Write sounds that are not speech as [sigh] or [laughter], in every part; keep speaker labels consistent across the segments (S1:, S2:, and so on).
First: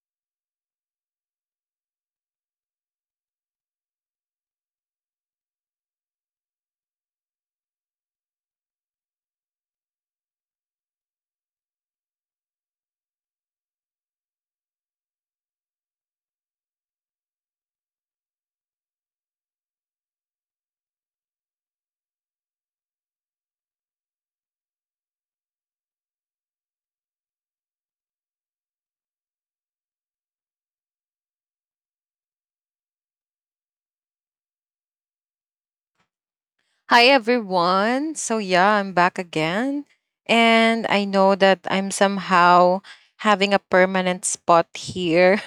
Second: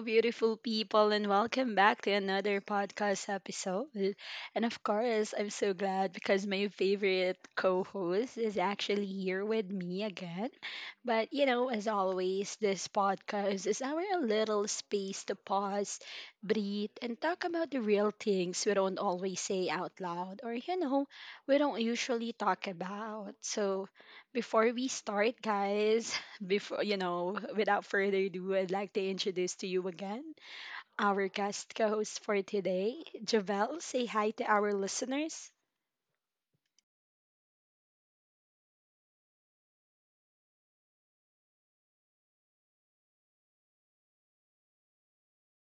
S1: beautiful people, and welcome back to another podcast episode. And of course, I'm so glad because my favorite co host is actually here with me again. But, as always, this podcast is our little space to pause, breathe, and talk about the real things we don't always say out loud, we don't usually talk about. So, before we start, guys, [laughs] Before, without further ado, I'd like to introduce to you again our guest co host for today, Javel. Say hi to our listeners.
S2: Hi everyone. So yeah, I'm back again. And I know that I'm somehow having a permanent spot here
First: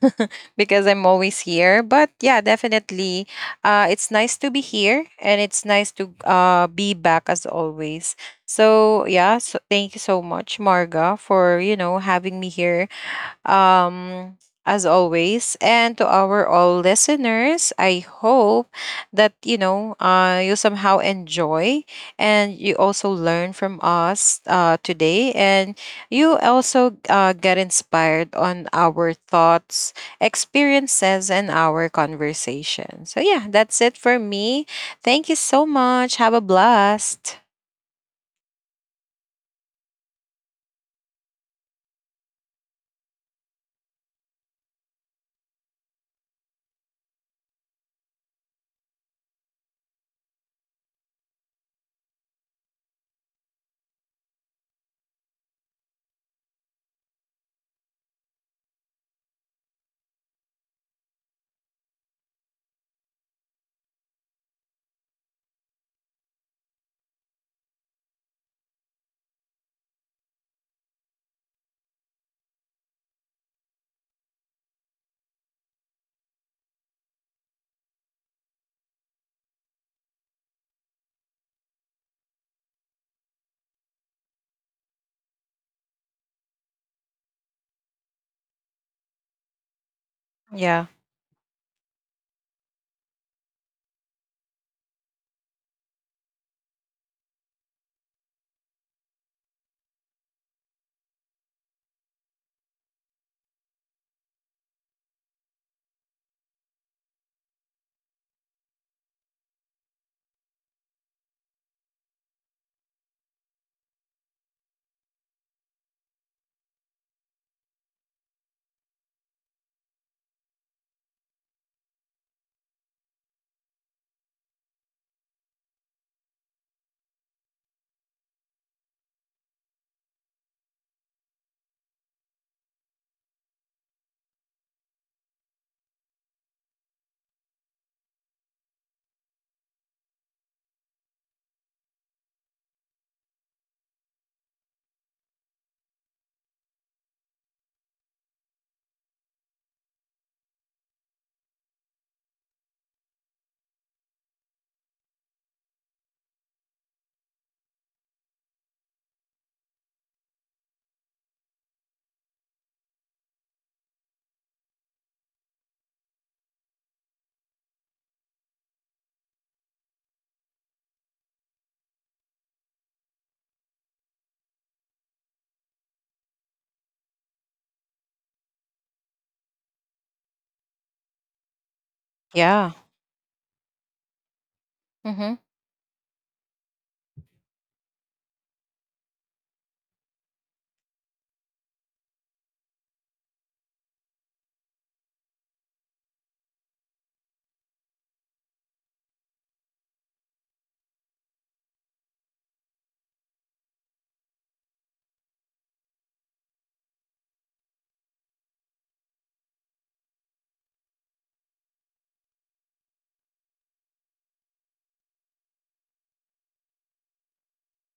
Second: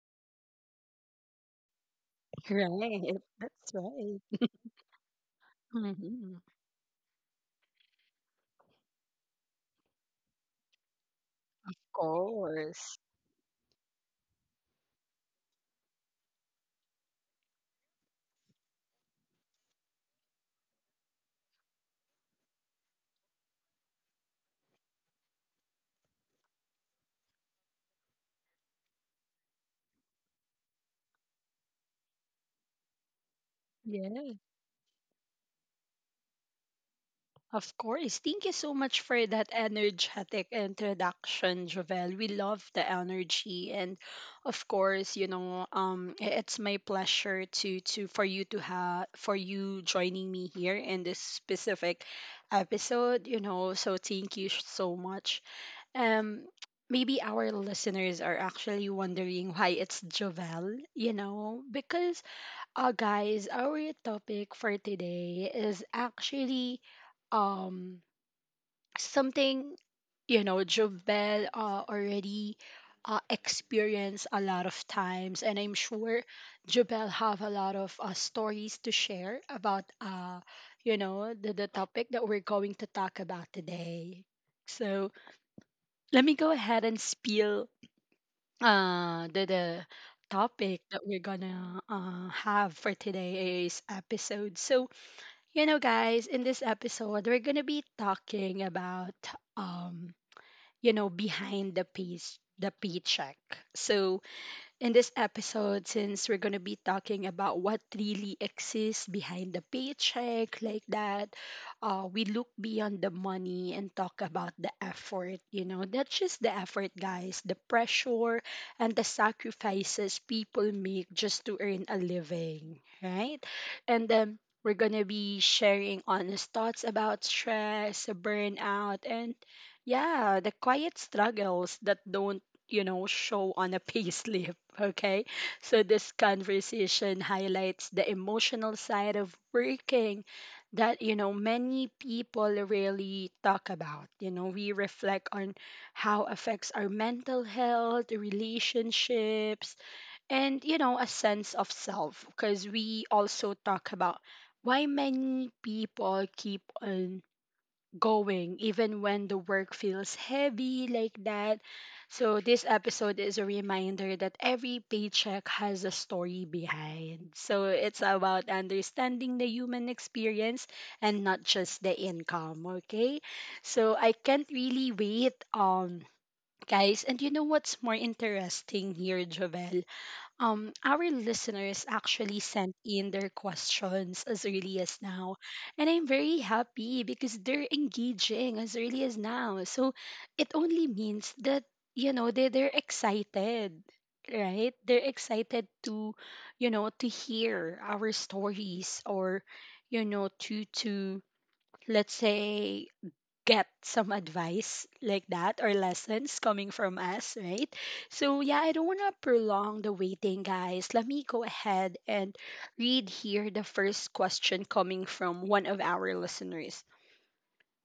S2: [laughs] because I'm always here. But yeah,
S1: Right,
S2: definitely
S1: that's
S2: it's
S1: right.
S2: nice to be here and it's nice to
S1: Hmm. Of
S2: be back as always. So yeah, so thank you so much Marga for, you know, having me here
S1: course.
S2: um, as always. And to our all listeners, I hope that, you somehow enjoy and you also learn from us today. And you also get inspired on our thoughts, experiences, and our conversation. So, yeah, that's it for
S1: Yes.
S2: me. Thank you so much. Have a blast.
S1: Of course. Thank you so much for that energetic introduction, Jovel. We love the energy and of course, it's my pleasure to for you joining me here in this specific episode. So thank you so much. Um Maybe our listeners are actually wondering why it's Jovel, because guys, our topic for today is actually um something Jovel already experienced a lot of times, and I'm sure Jovel have a lot of stories to share about the topic that we're going to talk about today. So let me go ahead and spill the
S2: Yeah.
S1: topic that we're gonna have for today's episode. So, guys, in this episode, we're gonna be talking about um, behind the paycheck. So, in this episode, since we're going to be talking about what really exists behind the paycheck, like that, we look beyond the money and talk about the effort. That's just the effort, guys, the pressure and the sacrifices people make just to earn a living, right? And then we're going to be sharing honest thoughts about stress, burnout, and yeah, the quiet struggles that don't show on a [laughs] payslip. Okay, so this conversation highlights the emotional side of working that, many people really talk about. We reflect on how affects our mental health, relationships, and, a sense of self because we also talk about why many people keep on going even when the work feels heavy like that. So this episode is a reminder that every paycheck has a story behind. So it's about understanding the human experience and not just the income, okay? So I can't really wait guys, and you know what's more interesting here, Jovel? Our listeners actually
S2: Yeah.
S1: sent in their questions as early as
S2: Mm-hmm.
S1: now. And I'm very happy because they're engaging as early as now. So it only means that, they're excited, right? They're excited to hear our stories you know, to, to, let's say, get some advice like that or lessons coming from us, right? So, yeah, I don't want to prolong the waiting, guys. Let me go ahead and read here the first question coming from one of our listeners.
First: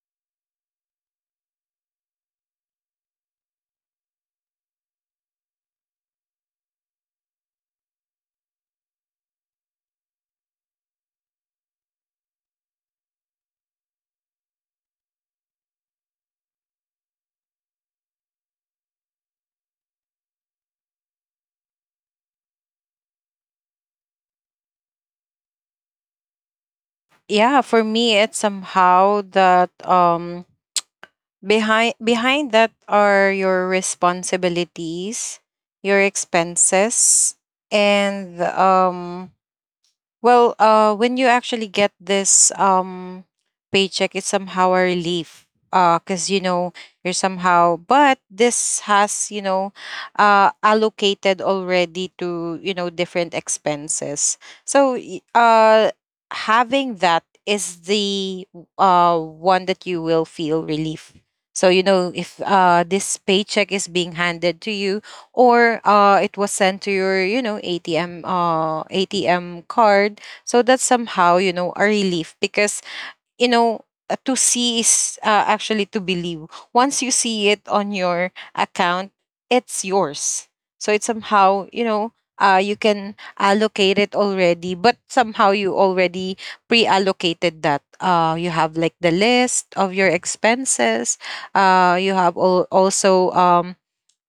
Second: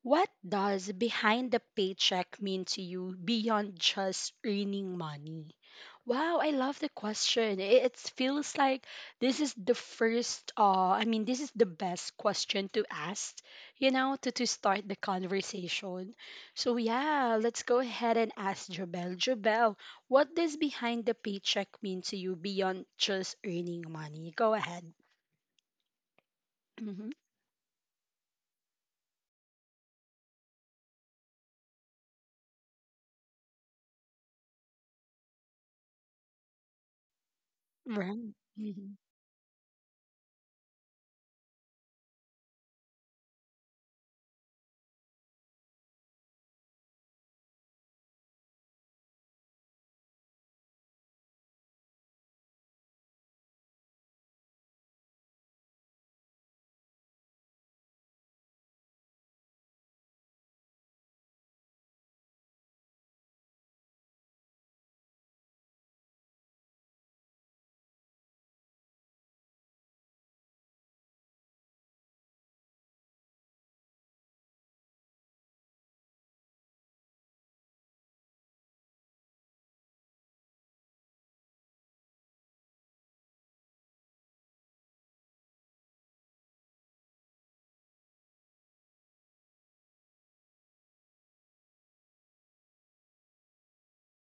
S1: What does behind the paycheck mean to you beyond just earning money? Wow, I love the question. It feels like this is I mean, this is the best question to ask, to start the conversation. So, yeah, let's go ahead and ask Jobel. Jobel, what does behind the paycheck mean to you beyond just earning money? Go ahead. Hmm.
S2: Yeah, for me, it's somehow that behind that are your responsibilities, your expenses,
S1: Right.
S2: and
S1: Hmm.
S2: well, when you actually get this paycheck, it's somehow a relief. Cause you know you're somehow, but this has, you know, allocated already to, you know, different expenses. So, having that is the one that you will feel relief. So you know if this paycheck is being handed to you or it was sent to your, you know, ATM ATM card. So that's somehow, you know, a relief because you know, to see is actually to believe. Once you see it on your account, it's yours. So it's somehow you know. You can allocate it already, but somehow you already pre-allocated that. You have like the list of your expenses. Uh, you have al- also um,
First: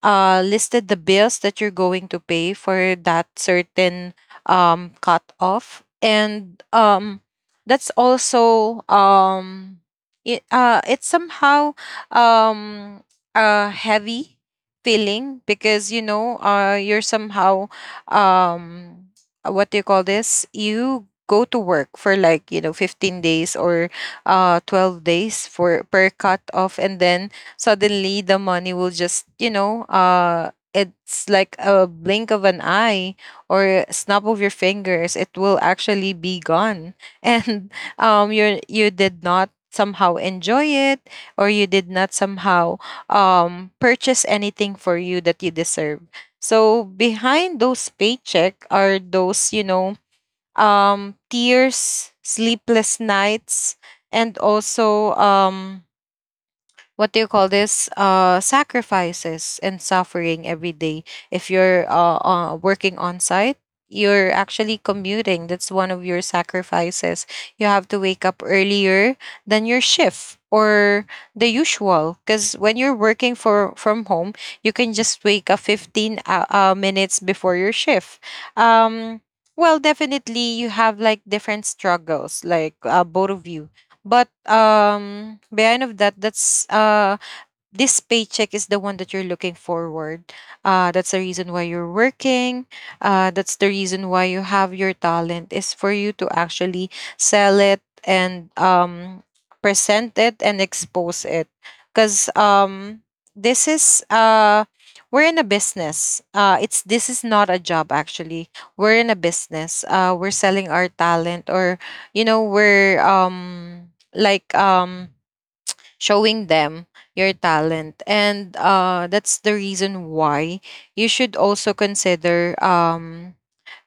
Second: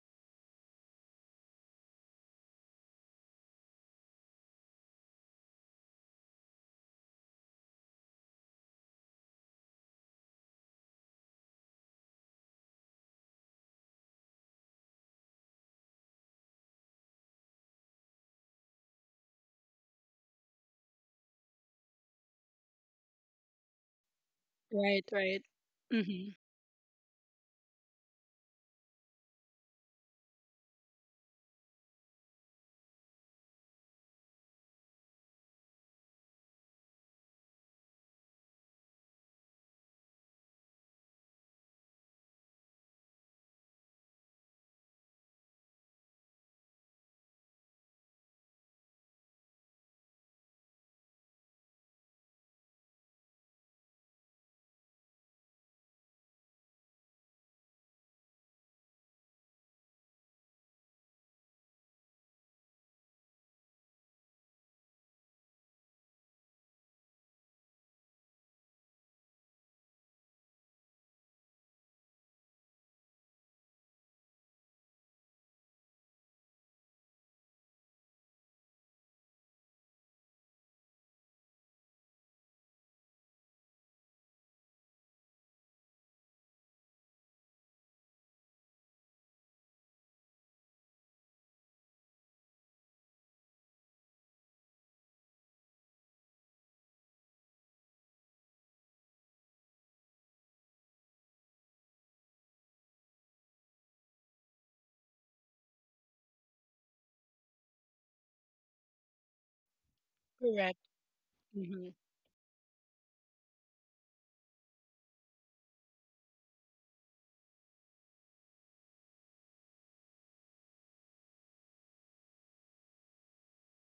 S2: uh, listed the bills that you're going to pay for that certain cutoff. And that's also, it's somehow um, a heavy feeling because, you know, you're somehow, um, what do you call this? You go to work for like, you know, 15 days or
S1: Right,
S2: 12
S1: right.
S2: days for per
S1: Hmm.
S2: cut off. And then suddenly the money will just, you know, it's like a blink of an eye or a snap of your fingers, it will actually be gone [laughs] and you did not somehow enjoy it or you did not somehow purchase anything for you that you deserve. So behind those paycheck are those, you know, tears, sleepless nights, and also what do you call this, sacrifices and suffering every day. If you're working on site, you're actually commuting. That's one of your sacrifices. You have to wake up earlier than your shift or the usual, because when you're working for from home you can just wake up 15 minutes before your shift. um well, definitely you have like different struggles like, both of you. But behind of that, that's this paycheck is the one that you're looking forward. That's the reason why you're working. That's the reason why you have your talent, is for you to actually sell it and present it and expose it. Because this is we're in a business. It's This is not a job actually. We're in a business. We're selling
S1: Correct.
S2: our talent, or
S1: Mhm.
S2: you know, we're showing them your talent. And that's the reason why you should also consider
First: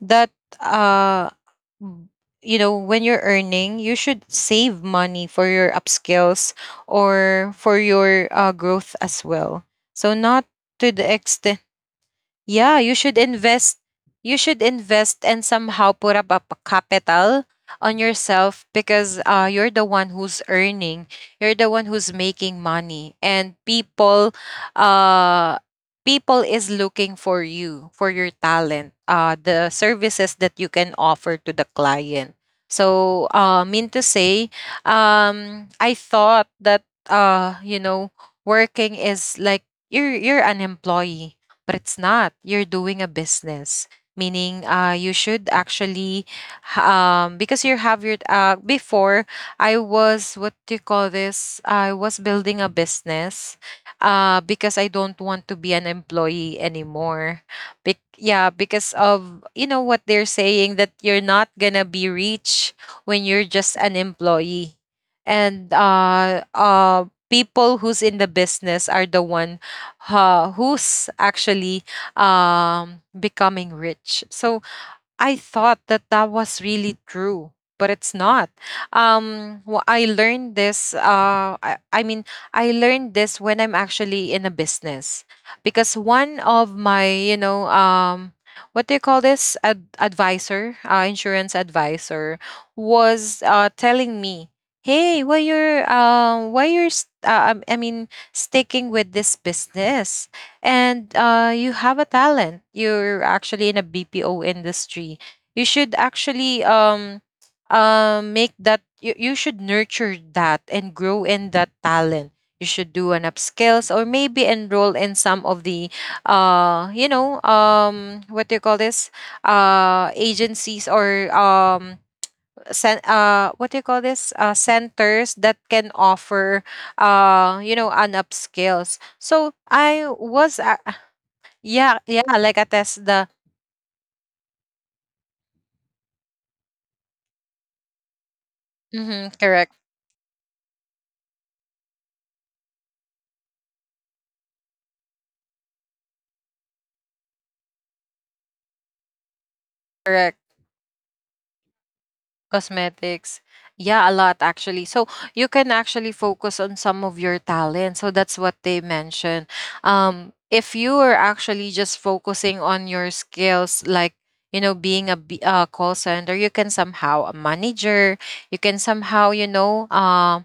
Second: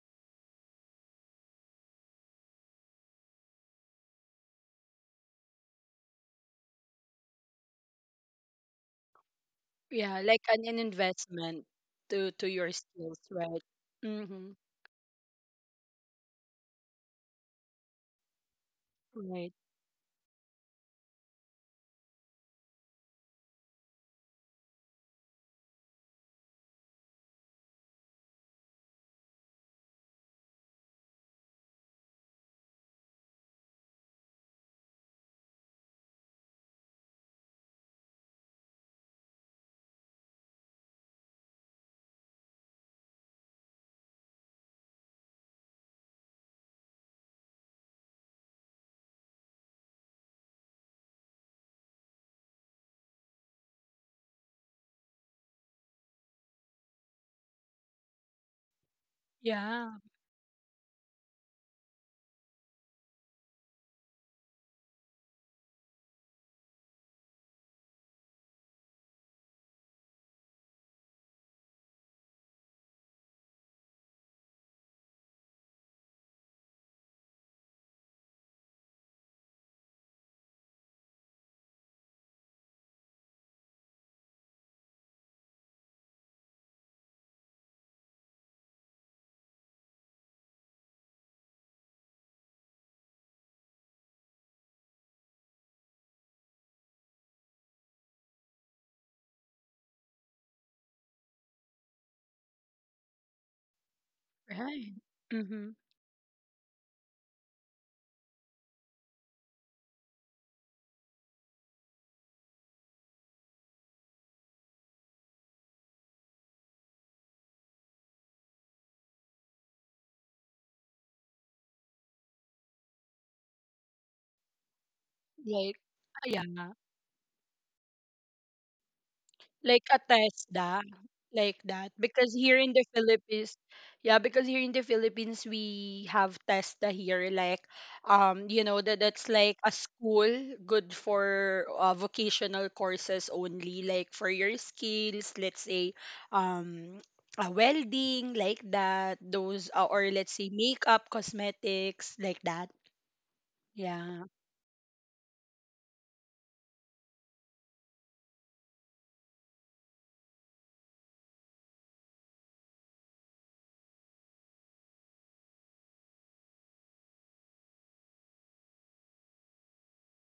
S2: that uh m- you know, when you're earning you should save money for your upskills or for your growth as well, so
S1: Yeah,
S2: not
S1: like an,
S2: to
S1: an
S2: the extent.
S1: investment to
S2: Yeah,
S1: your
S2: you should
S1: skills,
S2: invest.
S1: right?
S2: You should
S1: Mm-hmm.
S2: invest and somehow put up a capital on yourself, because
S1: Right.
S2: you're the one who's earning. You're the one who's making money, and uh, people is looking for you for your talent, the services that you can offer to the client. So, mean to say, I thought that, you know, working is like you're an employee, but it's not. You're doing a business, meaning you should actually, because you have your, before I was, what do you call this, I was building a business because I don't want to be an employee anymore. Bec Yeah, because of, you know, what
S1: Yeah.
S2: they're saying that you're not gonna be rich when you're just an employee. And people who's in the business are the one who's actually becoming rich. So I thought that that was really true, but it's not. I learned this. I mean, I learned this when I'm actually in a business, because one of my, you know, what do you call this, advisor, insurance advisor, was telling me, "Hey, why you're, I mean, sticking with this business? And you have a talent. You're actually in a BPO
S1: Right.
S2: industry. You
S1: Mm-hmm.
S2: should actually make that you should nurture that and grow in that talent. You should do an upskills or maybe enroll in some of the what do you call this, agencies or what do you call this, centers that
S1: Like
S2: can
S1: yeah.
S2: offer you know, an upskills." So
S1: Like
S2: I
S1: a
S2: was
S1: TESDA, like
S2: yeah,
S1: that.
S2: yeah,
S1: Because
S2: like
S1: here in the
S2: attest the. Tesla.
S1: Philippines, Yeah, because here in the Philippines we have TESDA here, like you know that
S2: Mhm,
S1: that's
S2: correct,
S1: like a school good for vocational courses only, like for your skills, let's say. um. Welding like that, those or
S2: correct.
S1: let's say makeup cosmetics like that.
S2: Cosmetics, yeah, a lot
S1: Yeah.
S2: actually. So you can actually focus on some of your talent. So that's what they mentioned. If you are actually just focusing on your skills, like you know, being a call center, you can somehow a manager, you can somehow, you know,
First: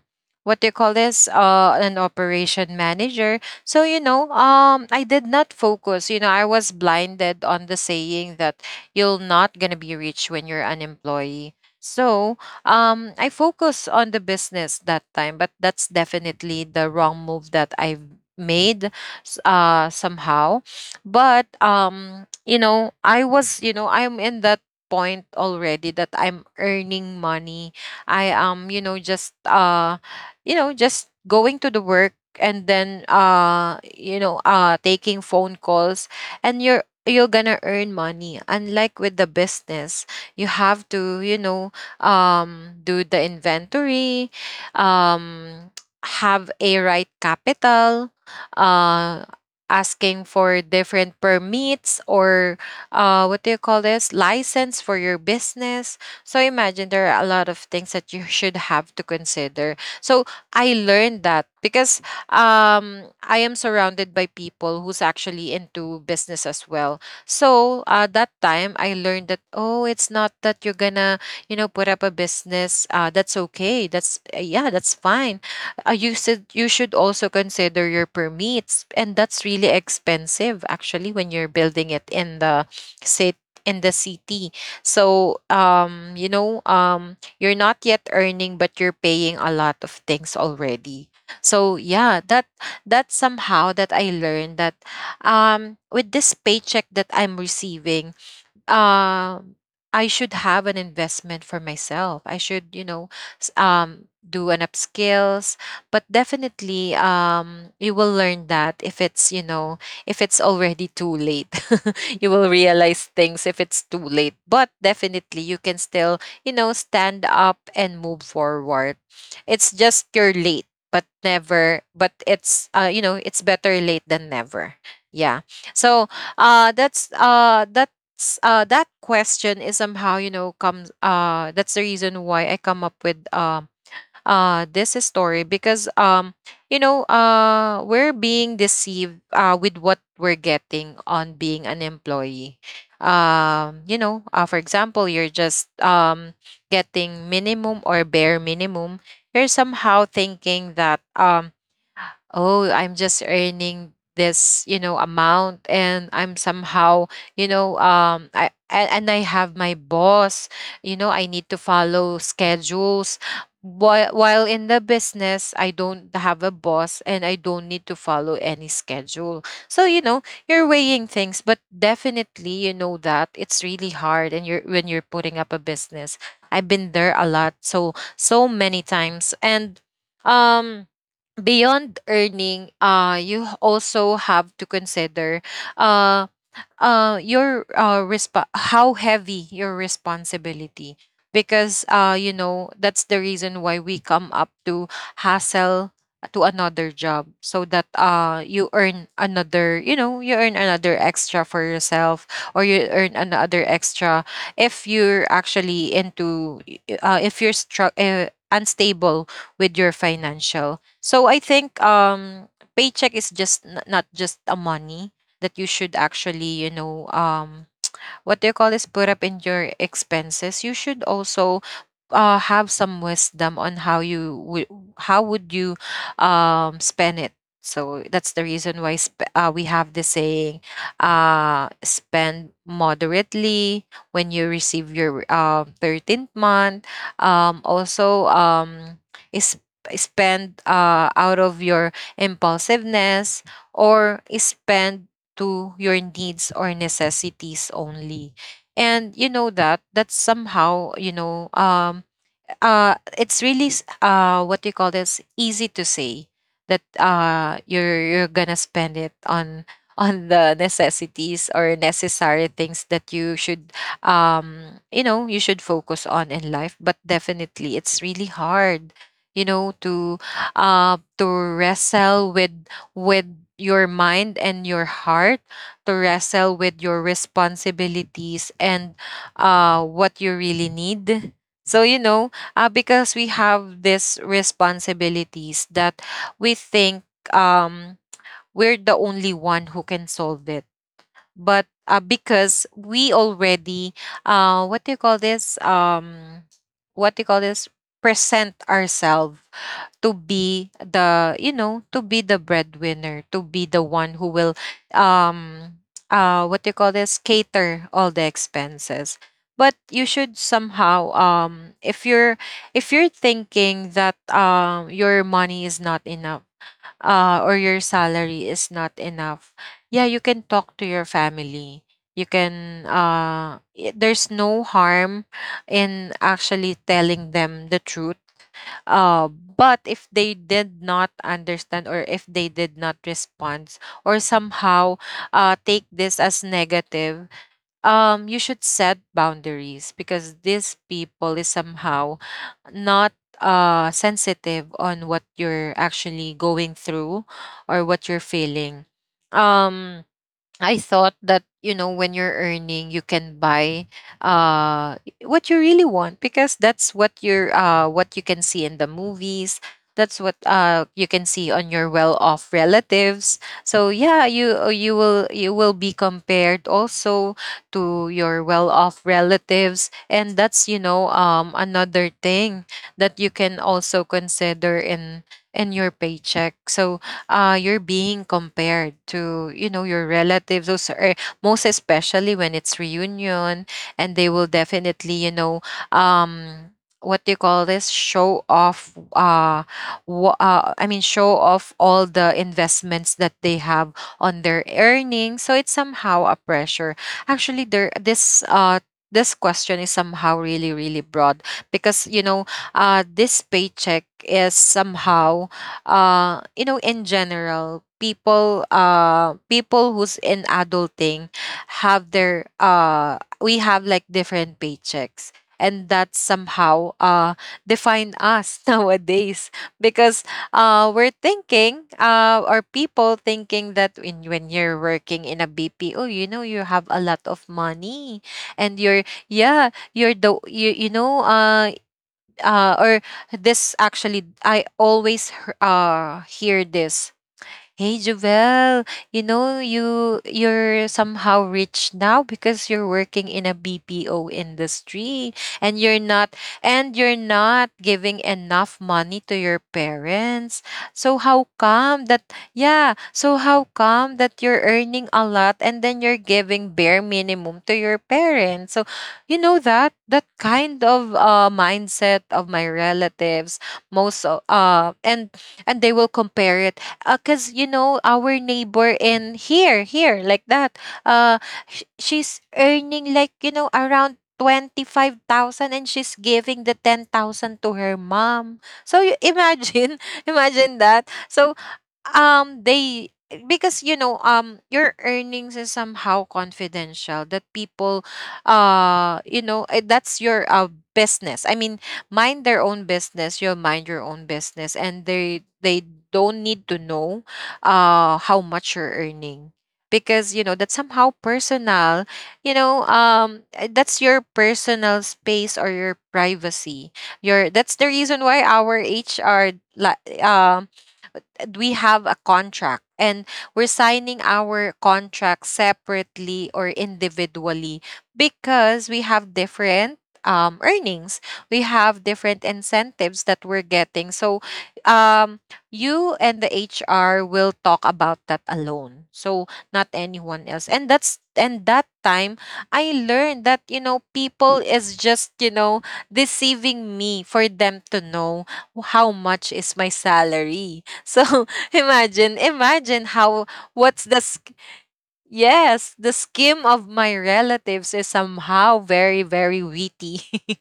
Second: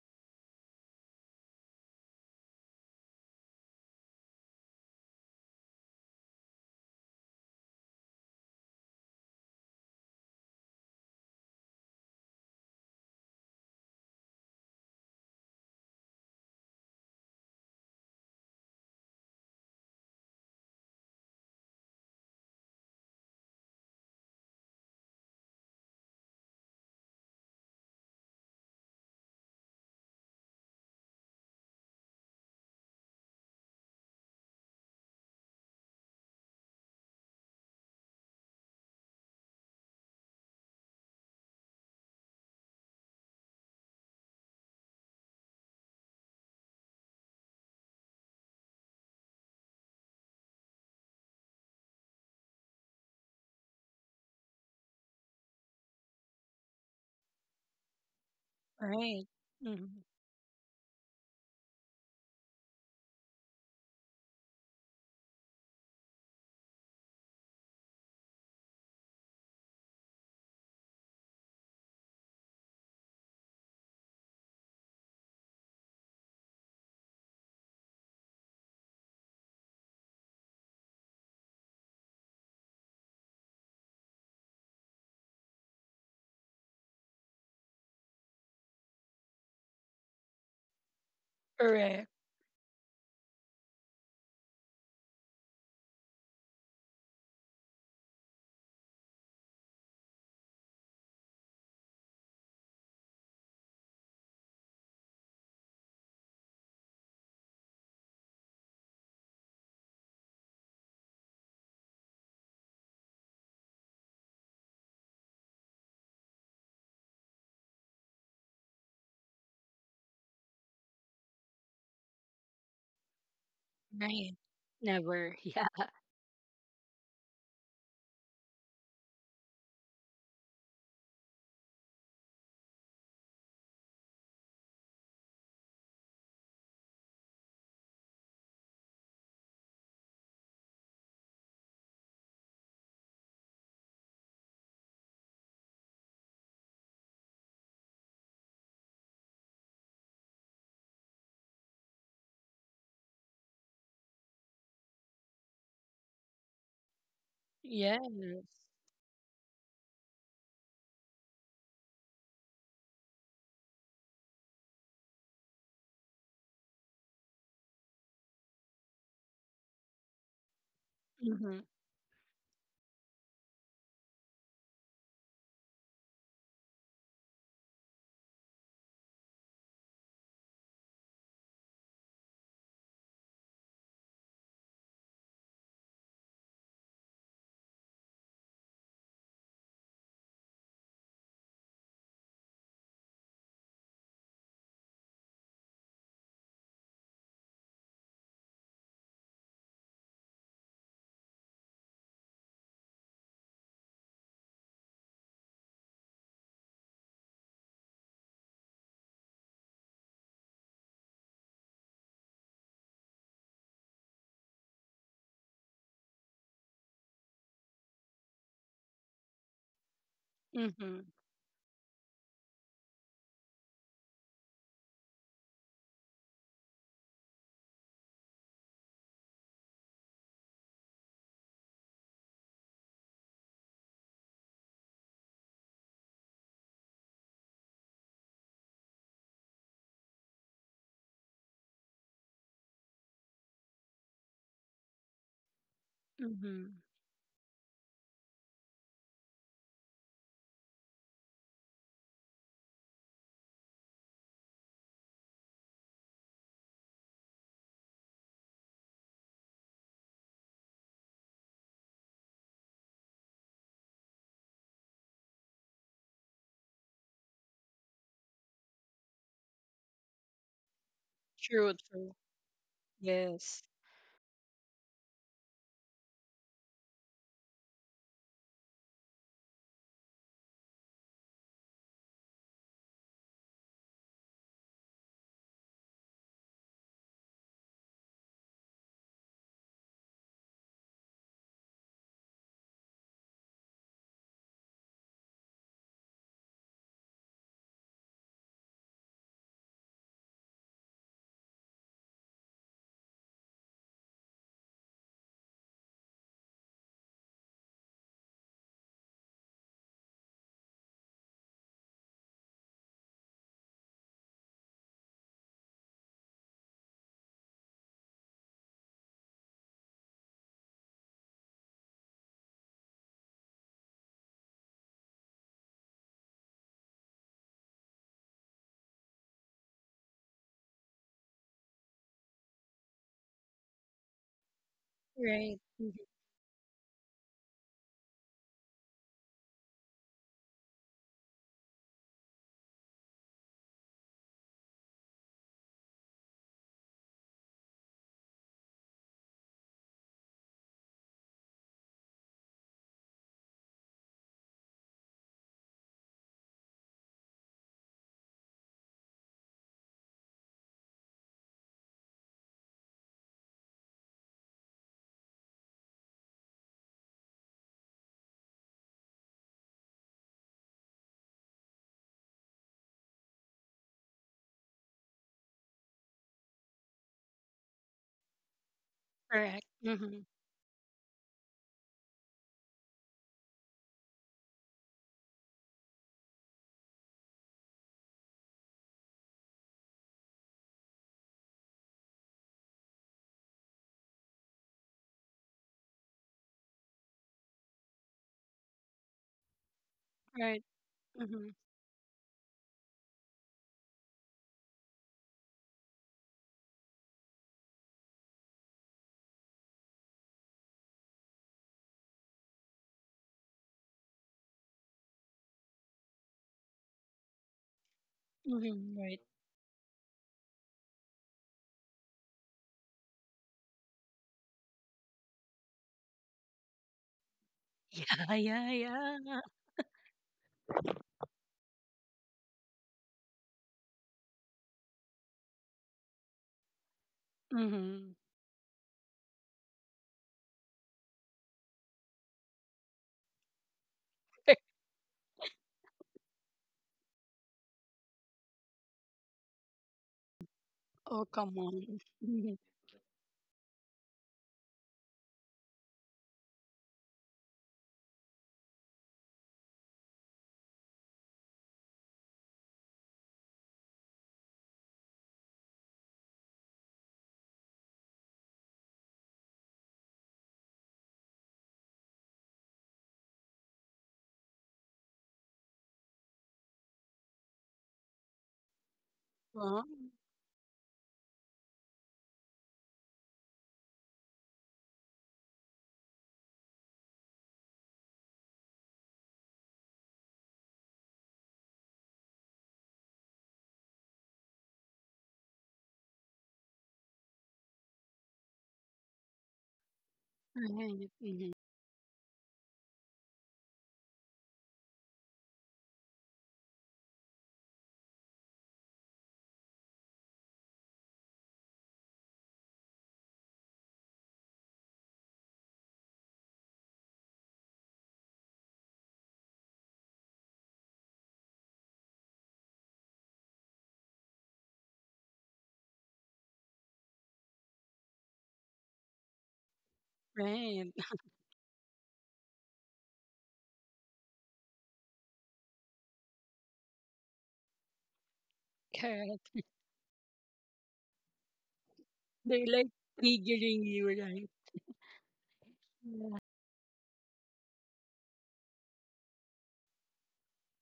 S2: what do you call this an operation manager. So you know, I did not focus, you know, I was blinded on the saying that you're not gonna be rich when you're an employee. So I focus on the business that time, but that's definitely the wrong move that I've made, somehow. But you know, I was, you know, I'm in that point already that I'm earning money. I am, you know, just going to the work and then, you know, taking phone calls, and you're gonna earn money, unlike with the business. You have to, you know, do the inventory, um, have a right capital, uh, asking for different permits or what do you call this, license for your business. So imagine there are a lot of things that you should have to
S1: Right.
S2: consider.
S1: Mhm.
S2: So I learned that, because I am surrounded by people who's actually into business as well. So that time I learned that, oh, it's not that you're gonna, you know, put up a business, that's okay, that's yeah, that's fine. Uh, you should, you should also consider your permits, and that's really expensive actually when you're building it in the city in the city. So you're not yet earning but you're paying a lot of things already. So
S1: Correct.
S2: yeah, that, somehow that I learned. That with this paycheck that I'm receiving, um I should have an investment for myself. I should, you know, do an upskills. But definitely you will learn that if it's, you know, if it's already too late. [laughs] You will realize things if it's too late. But definitely, you can still, you know, stand up and move forward. It's just you're late, but never, but it's, you know, it's better late than
S1: Right.
S2: never.
S1: Never.
S2: Yeah.
S1: [laughs]
S2: So, that question is somehow, you know, comes that's the reason why I come up with this story, because you know, we're being deceived with what we're getting on being an employee. You know, for example, you're just getting minimum or bare minimum, you're somehow thinking that, oh, I'm just earning this, you know, amount, and I'm somehow, you know,
S1: Yeah. Yes.
S2: and I have my boss, you know, I need to follow schedules. While in the business, I don't have a boss and I don't need to follow any schedule. So, you know, you're weighing things,
S1: Mm-hmm.
S2: but definitely you know that it's really hard, and you're when you're putting up a business. I've been there a lot, so so many times. And um beyond earning, you also have to consider uh your, how heavy your responsibility, because you know that's the reason why we come up to hassle to another job, so that you earn another, you know, you earn another extra for yourself, or you earn another extra if you're actually into, if you're unstable with your financial. So I think paycheck is just n- not just a money that you should actually, you know, what do you call this, put up in your expenses. You
S1: Mm-hmm.
S2: should also have some wisdom on how you would, how would you spend it. So that's the reason why we have the saying, spend moderately when you receive your 13th month. Also, is spend out of your impulsiveness or spend to your needs or
S1: Mm-hmm.
S2: necessities only. And you know that that's somehow, it's really what do you call this, easy to say that you're gonna spend it on [laughs] on the necessities or necessary things that you should you should focus on in life. But definitely it's really hard, you know, to
S1: True, true.
S2: wrestle with
S1: Yes.
S2: your mind and your heart, to wrestle with your responsibilities and what you really need. So you know, because we have these responsibilities that we think, um, we're the only one who can solve it. But because we already, what do you call this? What do you call this? Present ourselves to be the, you know, to be the breadwinner, to be the one who will um what do you call this, cater all the expenses. But you should somehow, if you're, if you're thinking that your money is not enough, or your salary is not enough, yeah, you can talk to your family. You can there's no harm in actually telling them the truth. But if they did not understand, or if they did not respond, or somehow
S1: Right.
S2: take
S1: Hmm.
S2: this as negative, you should set boundaries because these people is somehow not sensitive on what you're actually going through or what you're feeling. Um, I thought that, you know, when you're earning you can buy uh what you really want, because that's what you're what you can see in the movies, that's what you can see on your well-off relatives. So yeah, you will be compared also to your well-off relatives, and that's, you know, another thing that you can also consider in your paycheck. So you're being compared to,
S1: Correct.
S2: you know, your
S1: Mm-hmm.
S2: relatives. Those are most especially when it's reunion, and they will definitely, you know, um what do you call this, show off, I mean show off all the investments that they have on their earnings. So it's somehow a pressure. Actually, there this this question is somehow
S1: Right.
S2: really, really broad,
S1: Mm-hmm.
S2: because you know, this paycheck is somehow, you know, in general, people who's in adulting have their we have like different paychecks, and that somehow define us [laughs]
S1: Mm-hmm. Right.
S2: nowadays, because we're thinking or people thinking that when you're working in a BPO, you know, you have a lot of
S1: [laughs]
S2: money.
S1: Yeah, yeah,
S2: And
S1: yeah.
S2: you're the, you know, or this actually I always hear this,
S1: Mm-hmm.
S2: "Hey Jovel, you know, you're somehow rich now because you're working in a BPO
S1: [laughs]
S2: industry, and you're not giving enough money to your parents. So
S1: Oh,
S2: how
S1: come on.
S2: come that,
S1: Mm-hmm.
S2: yeah, so how come that you're earning a lot and then you're giving bare minimum to your parents?" So you know that that kind of mindset of my relatives, most o- uh and and they will compare it because, you know, our neighbor in here, like that, uh she's earning like, you know, around 25,000, and she's giving the 10,000 to her mom. So you
S1: Well,
S2: imagine, [laughs] imagine that. So they because you know, your earnings is somehow confidential. That people you know, that's your business. I mean, mind their own business, you'll mind your own business, and they don't need to know how much you're earning, because you
S1: right.
S2: know that's somehow
S1: Mm-hmm.
S2: personal. You know, that's your personal space or your privacy. Your That's the reason why our HR, like we have a contract, and we're signing our contract separately or individually, because we have different earnings, we have different incentives that we're getting. So um, you and the HR will talk about that alone, so not anyone else.
S1: Right.
S2: And
S1: [laughs]
S2: that time I learned that, you know, people is just, you know, deceiving me for them to know how much
S1: Correct.
S2: is my salary. So [laughs] imagine,
S1: They're like
S2: imagine how,
S1: triggering you,
S2: what's the
S1: right?
S2: sk- yes, the
S1: Yeah.
S2: scheme of my relatives is somehow very, very witty, [laughs]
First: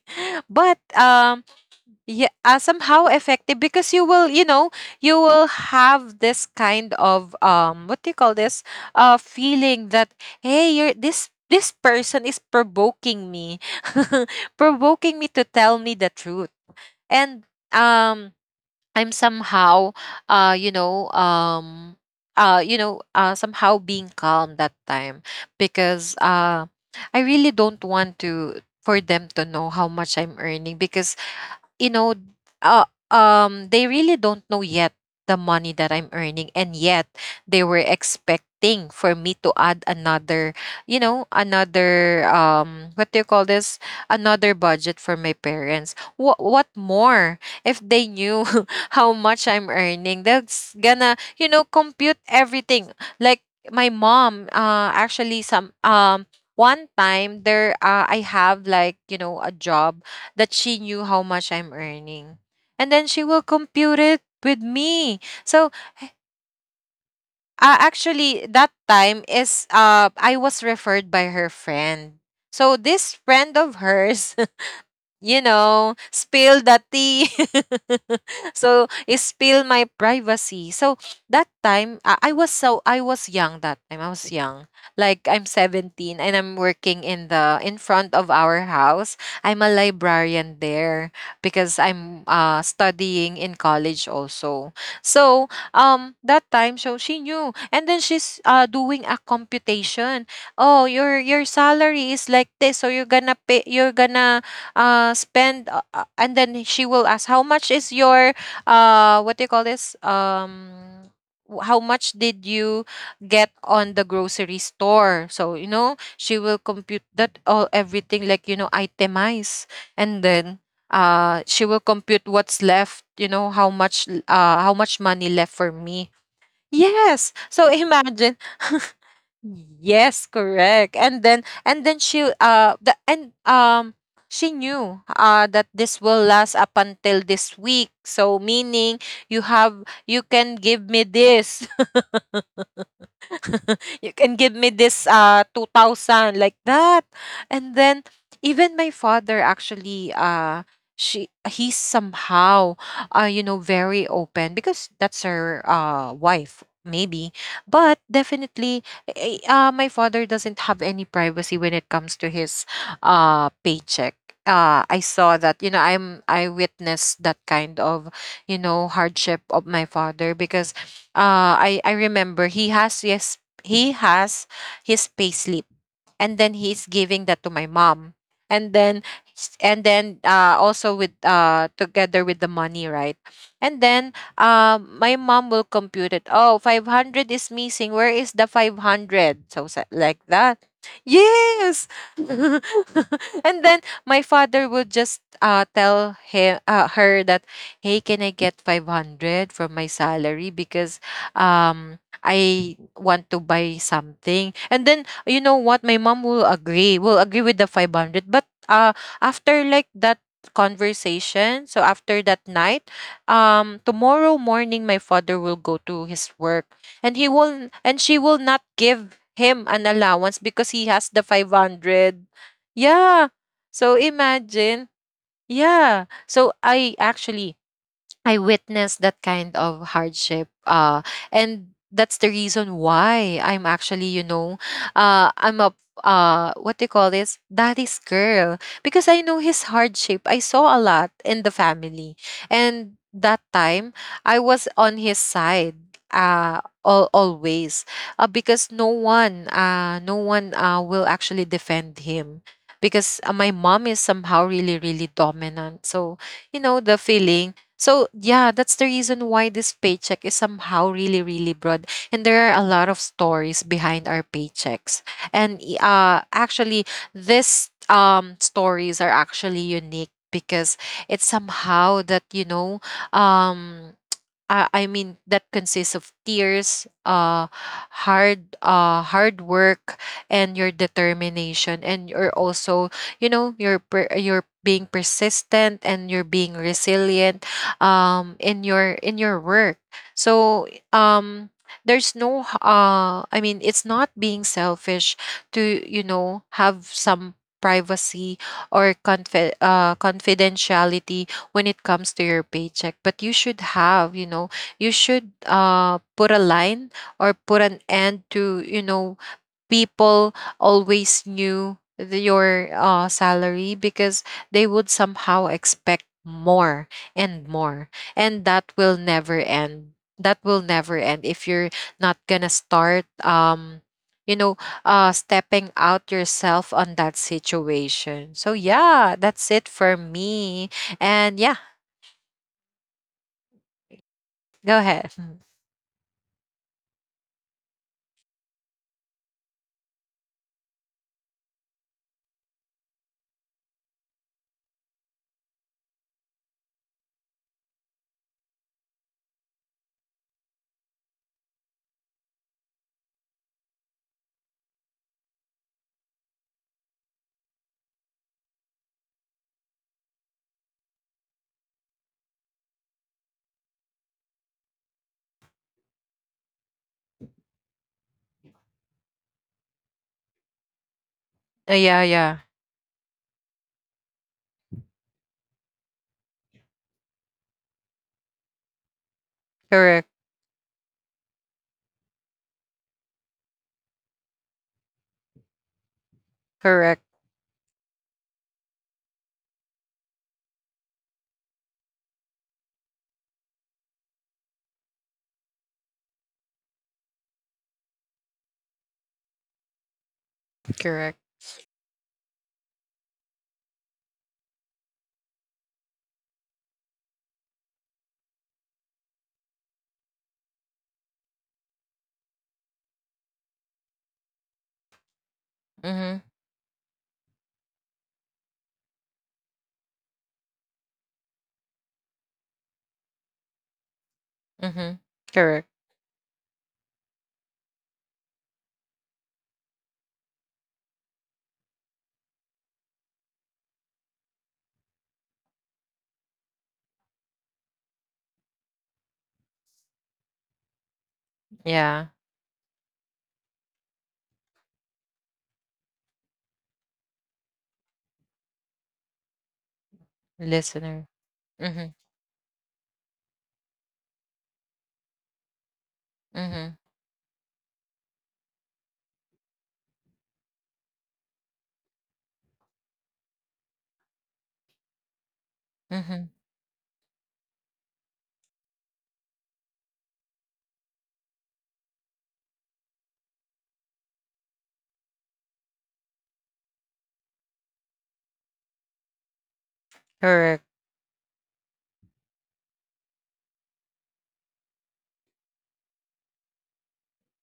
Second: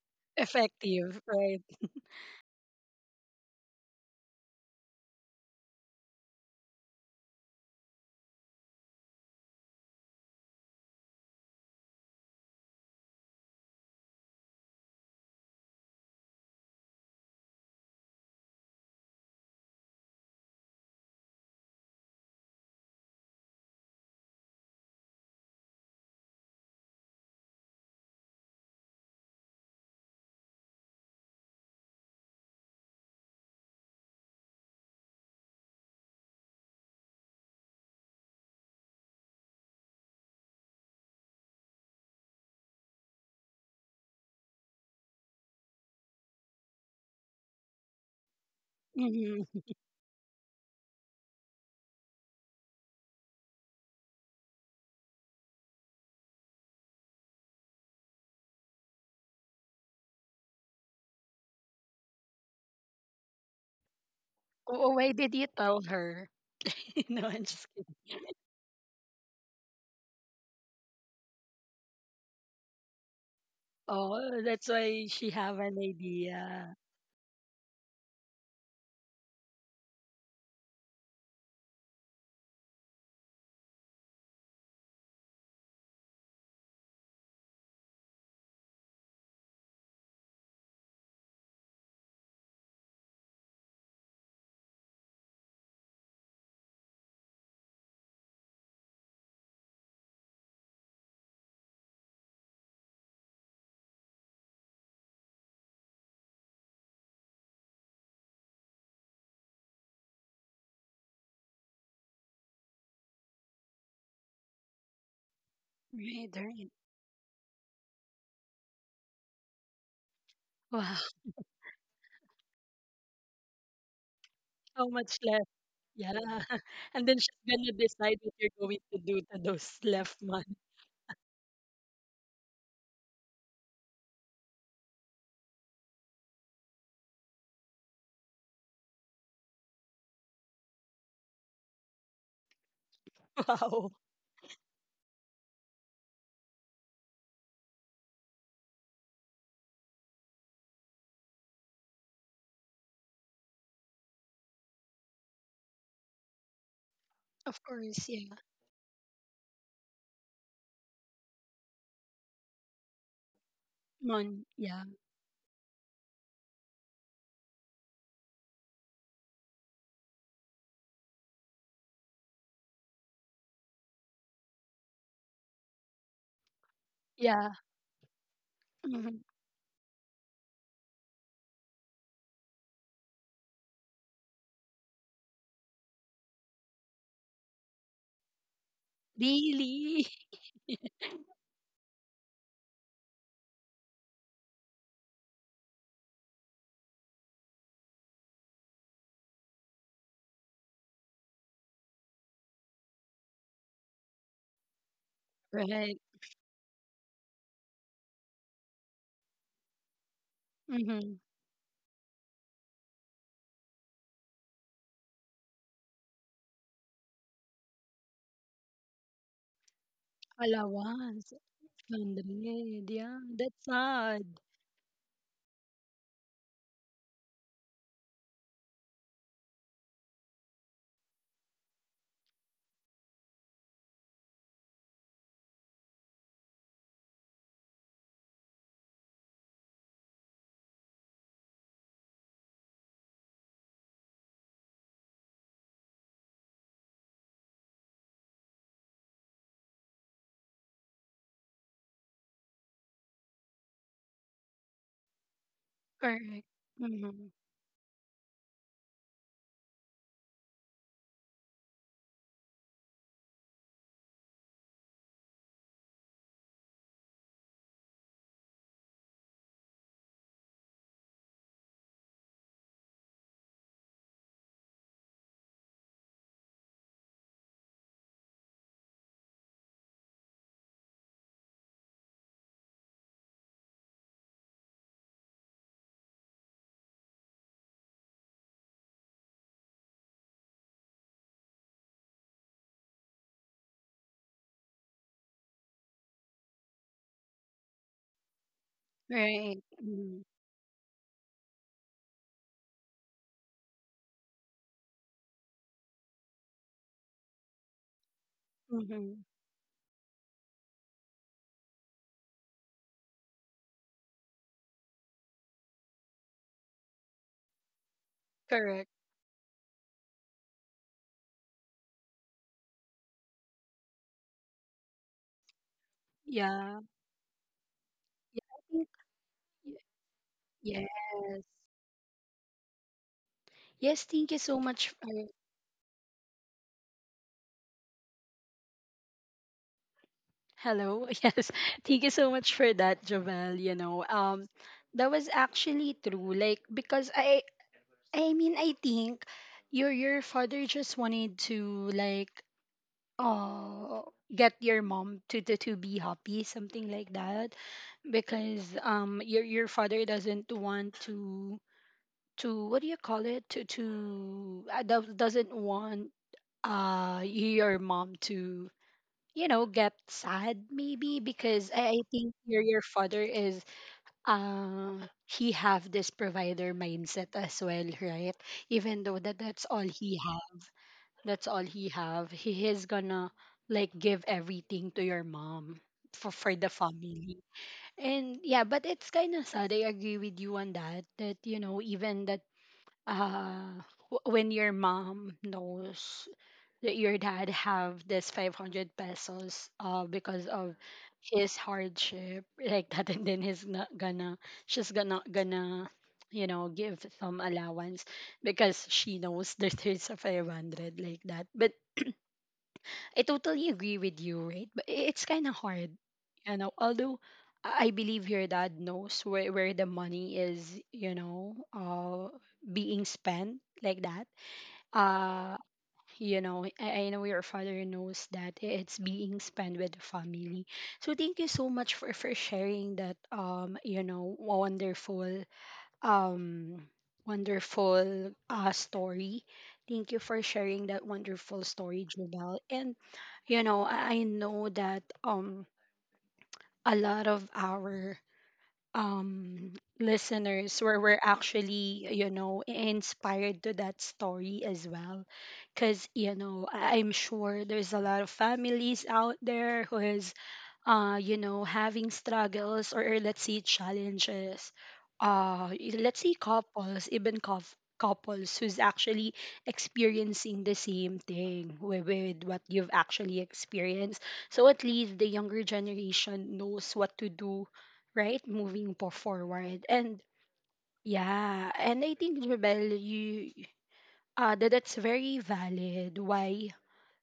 S2: but
S1: Effective, right?
S2: yeah, somehow effective, because you will, you know, you will have this kind of what do you call this, feeling that, hey, you're this this person is provoking me, [laughs] provoking me to tell me the truth. And um I'm somehow, uh, you know, um, somehow being calm that time, because I really don't want to, for them to know how much I'm earning, because you know, uh, they really don't know yet the money that I'm earning, and yet they were expecting for me to add another, you know, another what do you call this? Another budget for my parents. What more? If they knew [laughs] how much I'm
S1: Mm-hmm.
S2: earning, that's gonna, you know, compute everything. Like my mom, actually, some. One time there, I have like, you know, a job that she knew how much I'm earning. And then she will compute it with
S1: Oh,
S2: me.
S1: why did you
S2: So
S1: tell her? [laughs] No, I'm just kidding.
S2: actually that time is I was referred by her friend. So this friend of hers,
S1: Oh, that's why she
S2: you
S1: have an
S2: know, spill
S1: idea.
S2: the tea. [laughs] So it spill my privacy. So that time I was, so I was young that time. I was young. Like I'm 17 and I'm working in the, in front of our house. I'm a librarian there because I'm studying in college also. So that time, so she knew, and then she's doing a computation. Oh, your salary is like this, so you're gonna spend and then she will ask, how much is your what do you call this, how much did you get on the grocery store? So you know, she
S1: Right,
S2: will
S1: right.
S2: compute that all everything, like you know, itemize, and then
S1: Wow.
S2: she will compute what's left, you know, how much how much
S1: How
S2: money
S1: much
S2: left
S1: left?
S2: for me.
S1: Yeah. [laughs] And
S2: Yes,
S1: then she's
S2: so
S1: gonna
S2: imagine.
S1: decide what you're
S2: [laughs]
S1: going to do to those
S2: Yes,
S1: left money.
S2: correct. And then, and then she the and she knew that this will last up until this week. So meaning, you can give me this,
S1: [laughs] Wow.
S2: you can give me this 2000, like that. And then even my father actually, she he's somehow you know, very open, because that's her wife, maybe.
S1: Of
S2: But
S1: course, yeah.
S2: definitely my father doesn't have any privacy when it comes to his paycheck.
S1: Mon, yeah.
S2: I saw that, you know, I witnessed that kind of, you know, hardship of my father, because I remember he has, yes, he has his payslip, and then he's giving that to
S1: Yeah.
S2: my mom. And then
S1: Hmm.
S2: also with together with the money, right? And then my mom will compute it, oh, 500 is missing, where is the 500, so like
S1: Really? [laughs]
S2: that. Yes. [laughs] And then my father would just tell him her that, hey, can I get 500 from my salary? Because um I want to buy something. And then you know what, my
S1: Right.
S2: mom will agree with the 500, but after like that
S1: Mm-hmm.
S2: conversation, so after that night, tomorrow morning my father will go to his work, and he will and she will not give him an allowance because he has the
S1: Allowance.
S2: 500.
S1: Funded. Yeah.
S2: Yeah,
S1: That's
S2: so
S1: sad.
S2: imagine. Yeah, so I witnessed that kind of hardship. And that's the reason why I'm actually, you know, I'm a what do you call this, daddy's girl, because I know his hardship. I saw a lot in the family, and that time I was on his side, always, because no one will actually defend him, because my mom is somehow really, really dominant, so you
S1: Correct.
S2: know the
S1: Mm-hmm.
S2: feeling. So yeah, that's the reason why this paycheck is somehow really, really broad. And there are a lot of stories behind our paychecks. And actually this stories are actually unique, because it's somehow that, you know, um I mean that consists of tears, hard work, and your determination, and you're also, you know, you're being persistent and you're being resilient in your, in your work. So um, there's no h- I mean, it's not being selfish to have some privacy or
S1: Right. Mm-hmm.
S2: confidentiality when it comes to your paycheck. But you should have you know you should put a line or put an end to
S1: Mm-hmm.
S2: people always knew your salary, because they would somehow expect more and more, and that
S1: Correct.
S2: will never end. That will never end if you're not gonna start you know stepping out yourself
S1: Yeah.
S2: on that situation.
S1: Yeah,
S2: So
S1: I think,
S2: yeah, that's it
S1: y-
S2: for me. And
S1: yes.
S2: yeah.
S1: Yes. Thank you so
S2: Go
S1: much.
S2: ahead. Mm.
S1: Hello. [laughs] Yes. Thank you so much for that, Javel. That was actually true. Like because I mean, I think your father just wanted to like, oh, get your mom to be happy, something like that, because your father doesn't want to what do you call it to do- doesn't want your mom to get sad, maybe because
S2: Yeah,
S1: I
S2: yeah.
S1: think your father is uh he have this provider mindset as well, right? Even though that that's all
S2: Correct,
S1: he have, that's all he have. He is gonna like give everything to your mom for the
S2: correct,
S1: family. And yeah, but it's kind of sad. I agree with you on that. That, even uh when your mom knows that your dad have this 500 pesos because of
S2: correct.
S1: his hardship [laughs] like that, and then he's not gonna she's gonna give some allowance because she knows [laughs] that there's a 500 like that, but I totally agree with you, right, but it's kind of hard,
S2: Mhm,
S1: although I believe your dad knows where the money is, you know uh being spent like that.
S2: mhm. Correct.
S1: uh I know your father knows that it's being spent with the family, so thank you so much for sharing that, wonderful, um story. Thank you for sharing that wonderful
S2: Yeah,
S1: story, Jubal. And I know that a lot of our um listeners
S2: listener.
S1: where we're
S2: Mhm,
S1: actually inspired to that story as well, because
S2: mhm,
S1: I'm sure there's a lot of families out there who is having struggles, or let's say challenges,
S2: mhm.
S1: let's say couples, even couples who's actually experiencing the same thing with, what you've actually experienced, so at least the younger generation knows what to do, right? Moving po forward. And
S2: Correct.
S1: yeah, and I think Jebel, you that that's very valid why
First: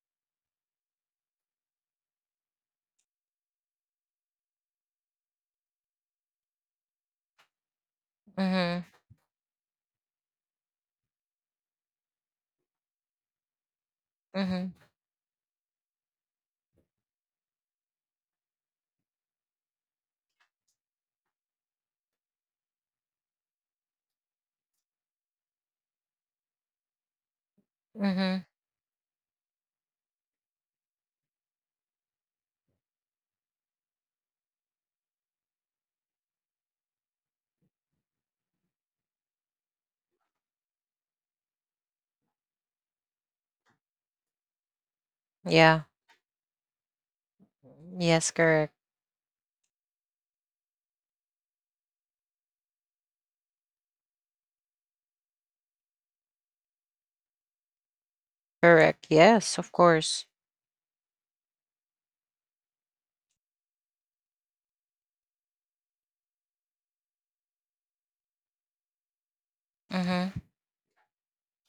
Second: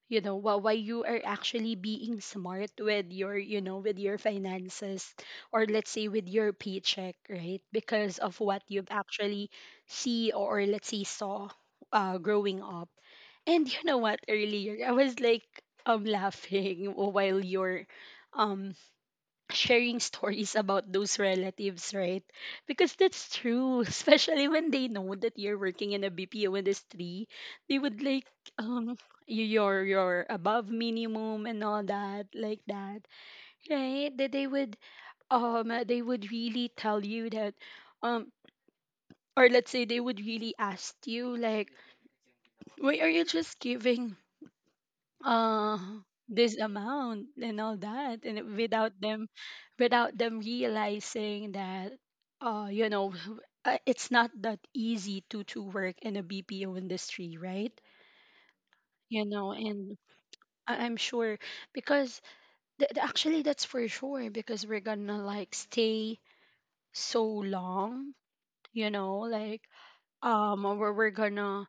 S1: why you are actually being smart with you know with your finances, or let's say with your paycheck, right, because of what
S2: Mhm,
S1: you've actually see, or let's say saw growing up. And you know what,
S2: mhm,
S1: earlier I was like laughing [laughs] while you're um sharing [laughs] stories about those relatives, right? Because that's true, [laughs] especially when they know that you're working in a BPO industry, they would like
S2: mhm.
S1: um you your above minimum and all that, like that, right? That they would really tell you that, um or let's say they would really ask you, like, why are you just giving uh
S2: Yeah.
S1: this amount and all that,
S2: Yes,
S1: and
S2: correct,
S1: without them, realizing that, uh you know [laughs] it's not that easy to work in a BPO industry, right?
S2: correct. Yes, of
S1: And
S2: course.
S1: I'm sure, because actually that's for sure because we're gonna like stay so long, you know like
S2: Mhm,
S1: or we're gonna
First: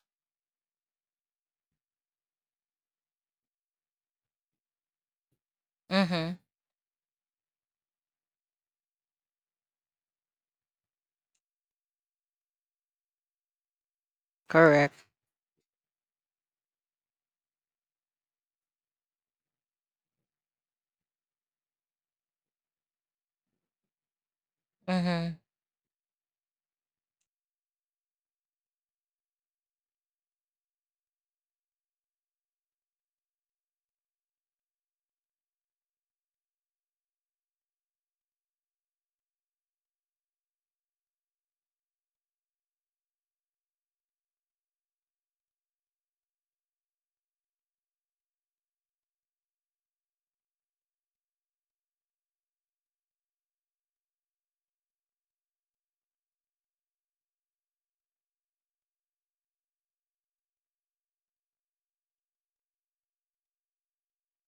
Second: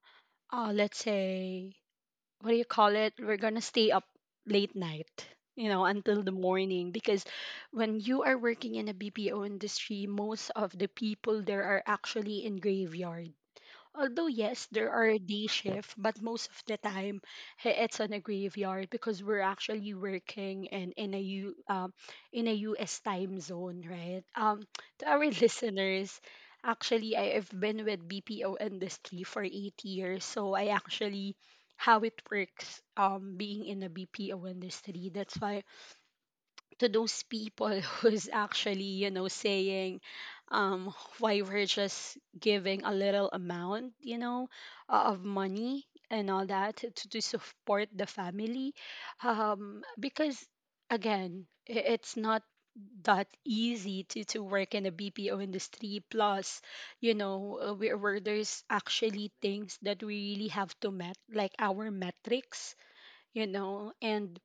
S1: let's say, what do you call it? We're gonna stay up late night, until the
S2: mhm.
S1: morning. Because when you are working in a BPO industry, most of the people there are actually in graveyard. Although yes, there
S2: Correct.
S1: are day shift, but most of the time it's on a graveyard because we're actually working in a US time zone, right? To our
S2: Mhm.
S1: [laughs] listeners, actually I've been with BPO industry for 8 years, so I actually how it works being in a BPO industry. That's why to those people [laughs] who's actually saying um why we're just giving a little amount, of money and all that to support the family, because again it's not that easy to work in the BPO industry, plus where there's actually things that we really have to met, like our metrics, and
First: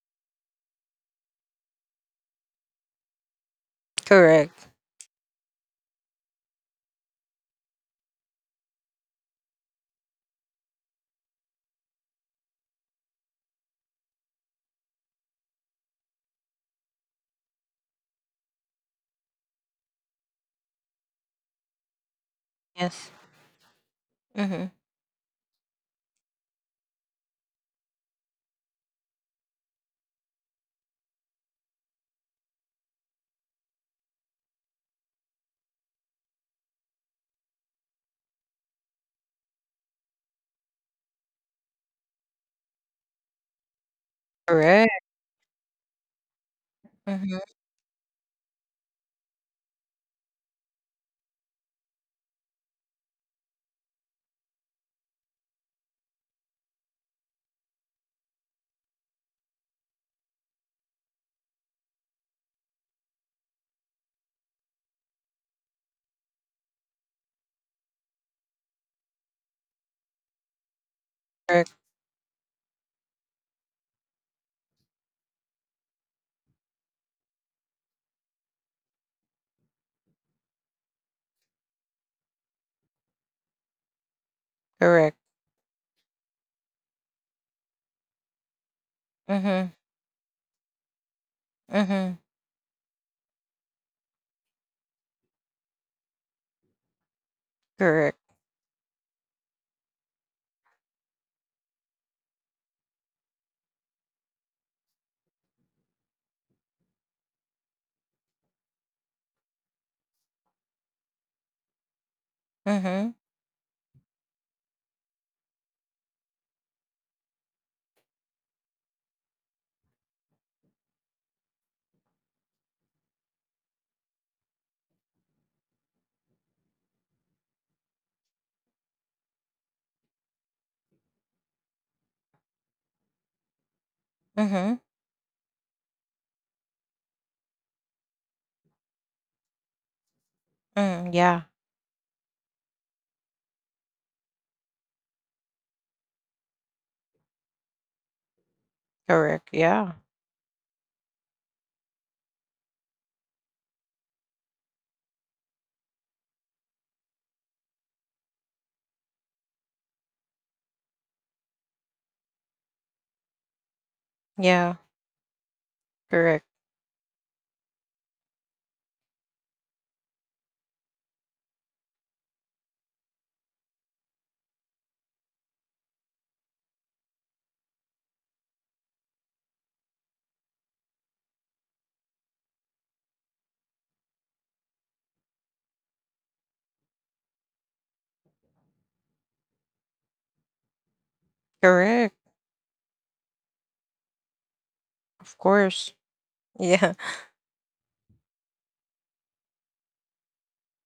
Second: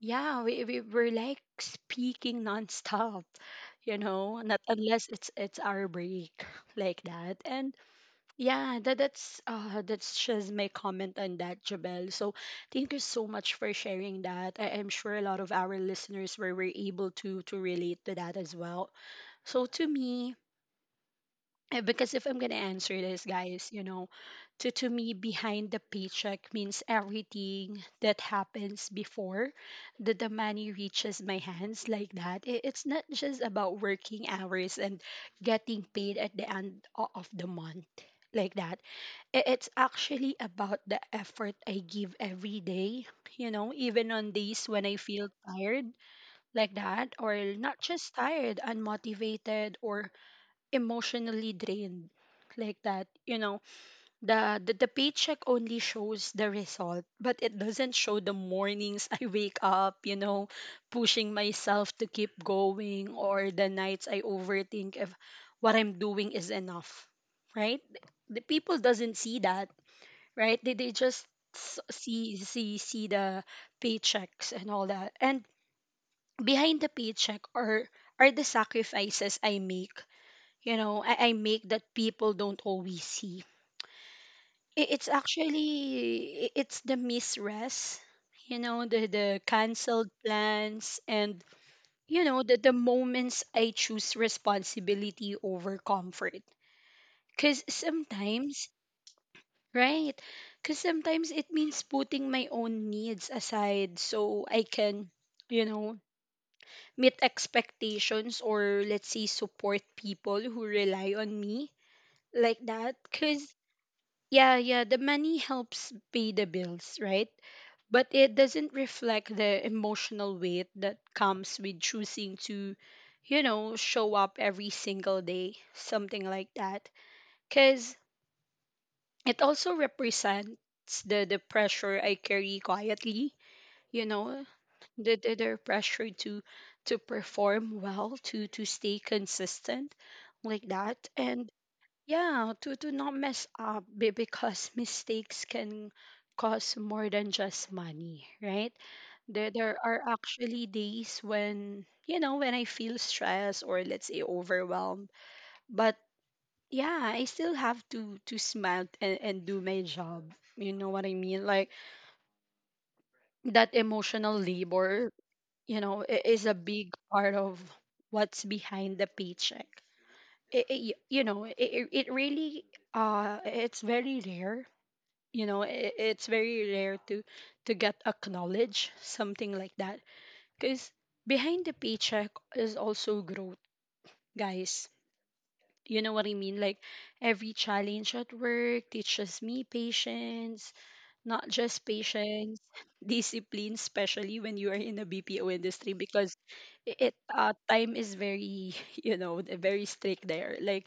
S1: yeah, we're like speaking nonstop, not
S2: Correct.
S1: unless it's our break [laughs] like that. And yeah, that's just my comment on that, Jabel. So thank you so much for sharing that. I'm sure a lot of our listeners were able to relate to that as well. So to me, because if I'm gonna answer
S2: Yes.
S1: this, guys, you know, to
S2: Mhm.
S1: to me, behind the paycheck means everything that happens before the money reaches my hands like that. It's not just about working hours and getting paid at the end of the month like that. It's actually about the effort I give every day, you know, even on days when
S2: Correct.
S1: I feel tired like that,
S2: Mhm.
S1: or not just tired, unmotivated or emotionally drained like that, you know, the paycheck only shows the result, but it doesn't show the mornings [laughs] I wake up, you know, pushing myself to keep going, or the nights I overthink if what I'm doing is enough, right? The people doesn't see that, right? They just
S2: Correct.
S1: see the paychecks and all that. And behind the paycheck are the sacrifices I make, you know, I make, that people don't always see. It's
S2: Correct.
S1: actually it's the misrest, you know, the
S2: Mhm.
S1: canceled plans, and
S2: Mhm.
S1: you know, the moments I choose responsibility over comfort. Cause
S2: Correct.
S1: sometimes, right? Cause sometimes it means putting my own needs aside so I can, you know, meet expectations, or let's say support people who rely on me like that.
S2: Mhm.
S1: Cause yeah, yeah, the money helps pay the bills, right? But it doesn't reflect the emotional weight that comes with choosing to, you know, show up every single day, something like that. Because it also represents the pressure I carry quietly, you know,
S2: Mhm.
S1: the pressure to perform well, to stay consistent like that.
S2: Mhm. Yeah.
S1: And yeah, to not mess up because mistakes can cost more than just money, right? There
S2: Correct.
S1: there
S2: Yeah.
S1: are actually days when, you know, when I feel stressed or let's say overwhelmed, but yeah, I still have to smile and do my job. You know what I mean? Like that emotional
S2: Yeah.
S1: labor, you know, is
S2: Correct.
S1: a big part of what's behind the paycheck. It really it's very rare, you know, I it's very rare to get acknowledged, something like that, because behind the paycheck is also growth, guys, you know what I mean? Like every challenge at work teaches me patience, not just
S2: Correct.
S1: patience, [laughs] discipline, especially when you are in the
S2: Of
S1: BPO industry,
S2: course.
S1: because I-
S2: Yeah.
S1: it time is very [laughs] you know, very strict there. Like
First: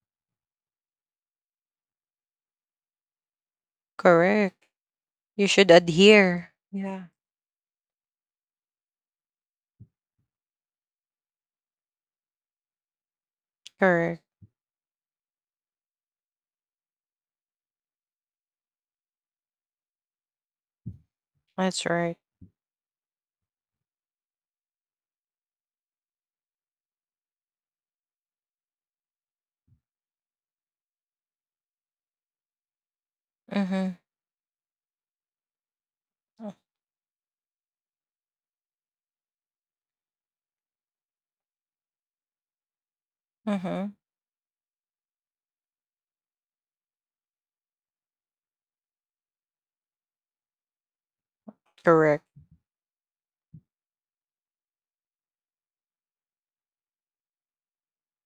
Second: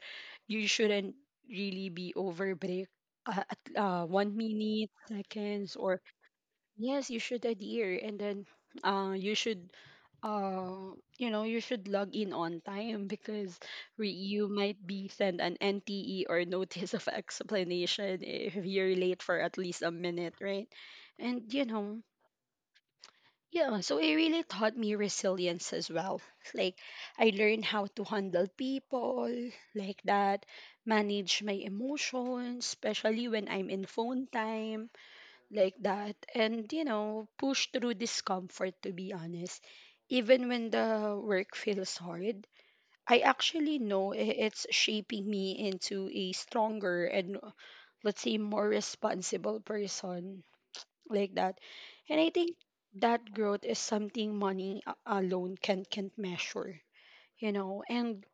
S1: you shouldn't really be over break at
S2: [laughs]
S1: one
S2: Correct.
S1: minute
S2: You should
S1: seconds or
S2: adhere. Yeah.
S1: yes, you should adhere. And then you should, you know, you should log in on time, because
S2: Correct.
S1: you might be sent an NTE or notice of [laughs] explanation if you're late for at least a minute, right? And you
S2: That's
S1: know,
S2: right.
S1: yeah, so it really taught me resilience as well. Like, I learned how to handle people like that, manage my emotions, especially when I'm in
S2: Mhm.
S1: phone time like that, and you know, push through discomfort, to be honest. Even when the work feels hard, I actually
S2: Mhm.
S1: know it's shaping me into a stronger and, let's say, more responsible person like that. And I
S2: Correct.
S1: think that growth is something money alone can't measure, you know. And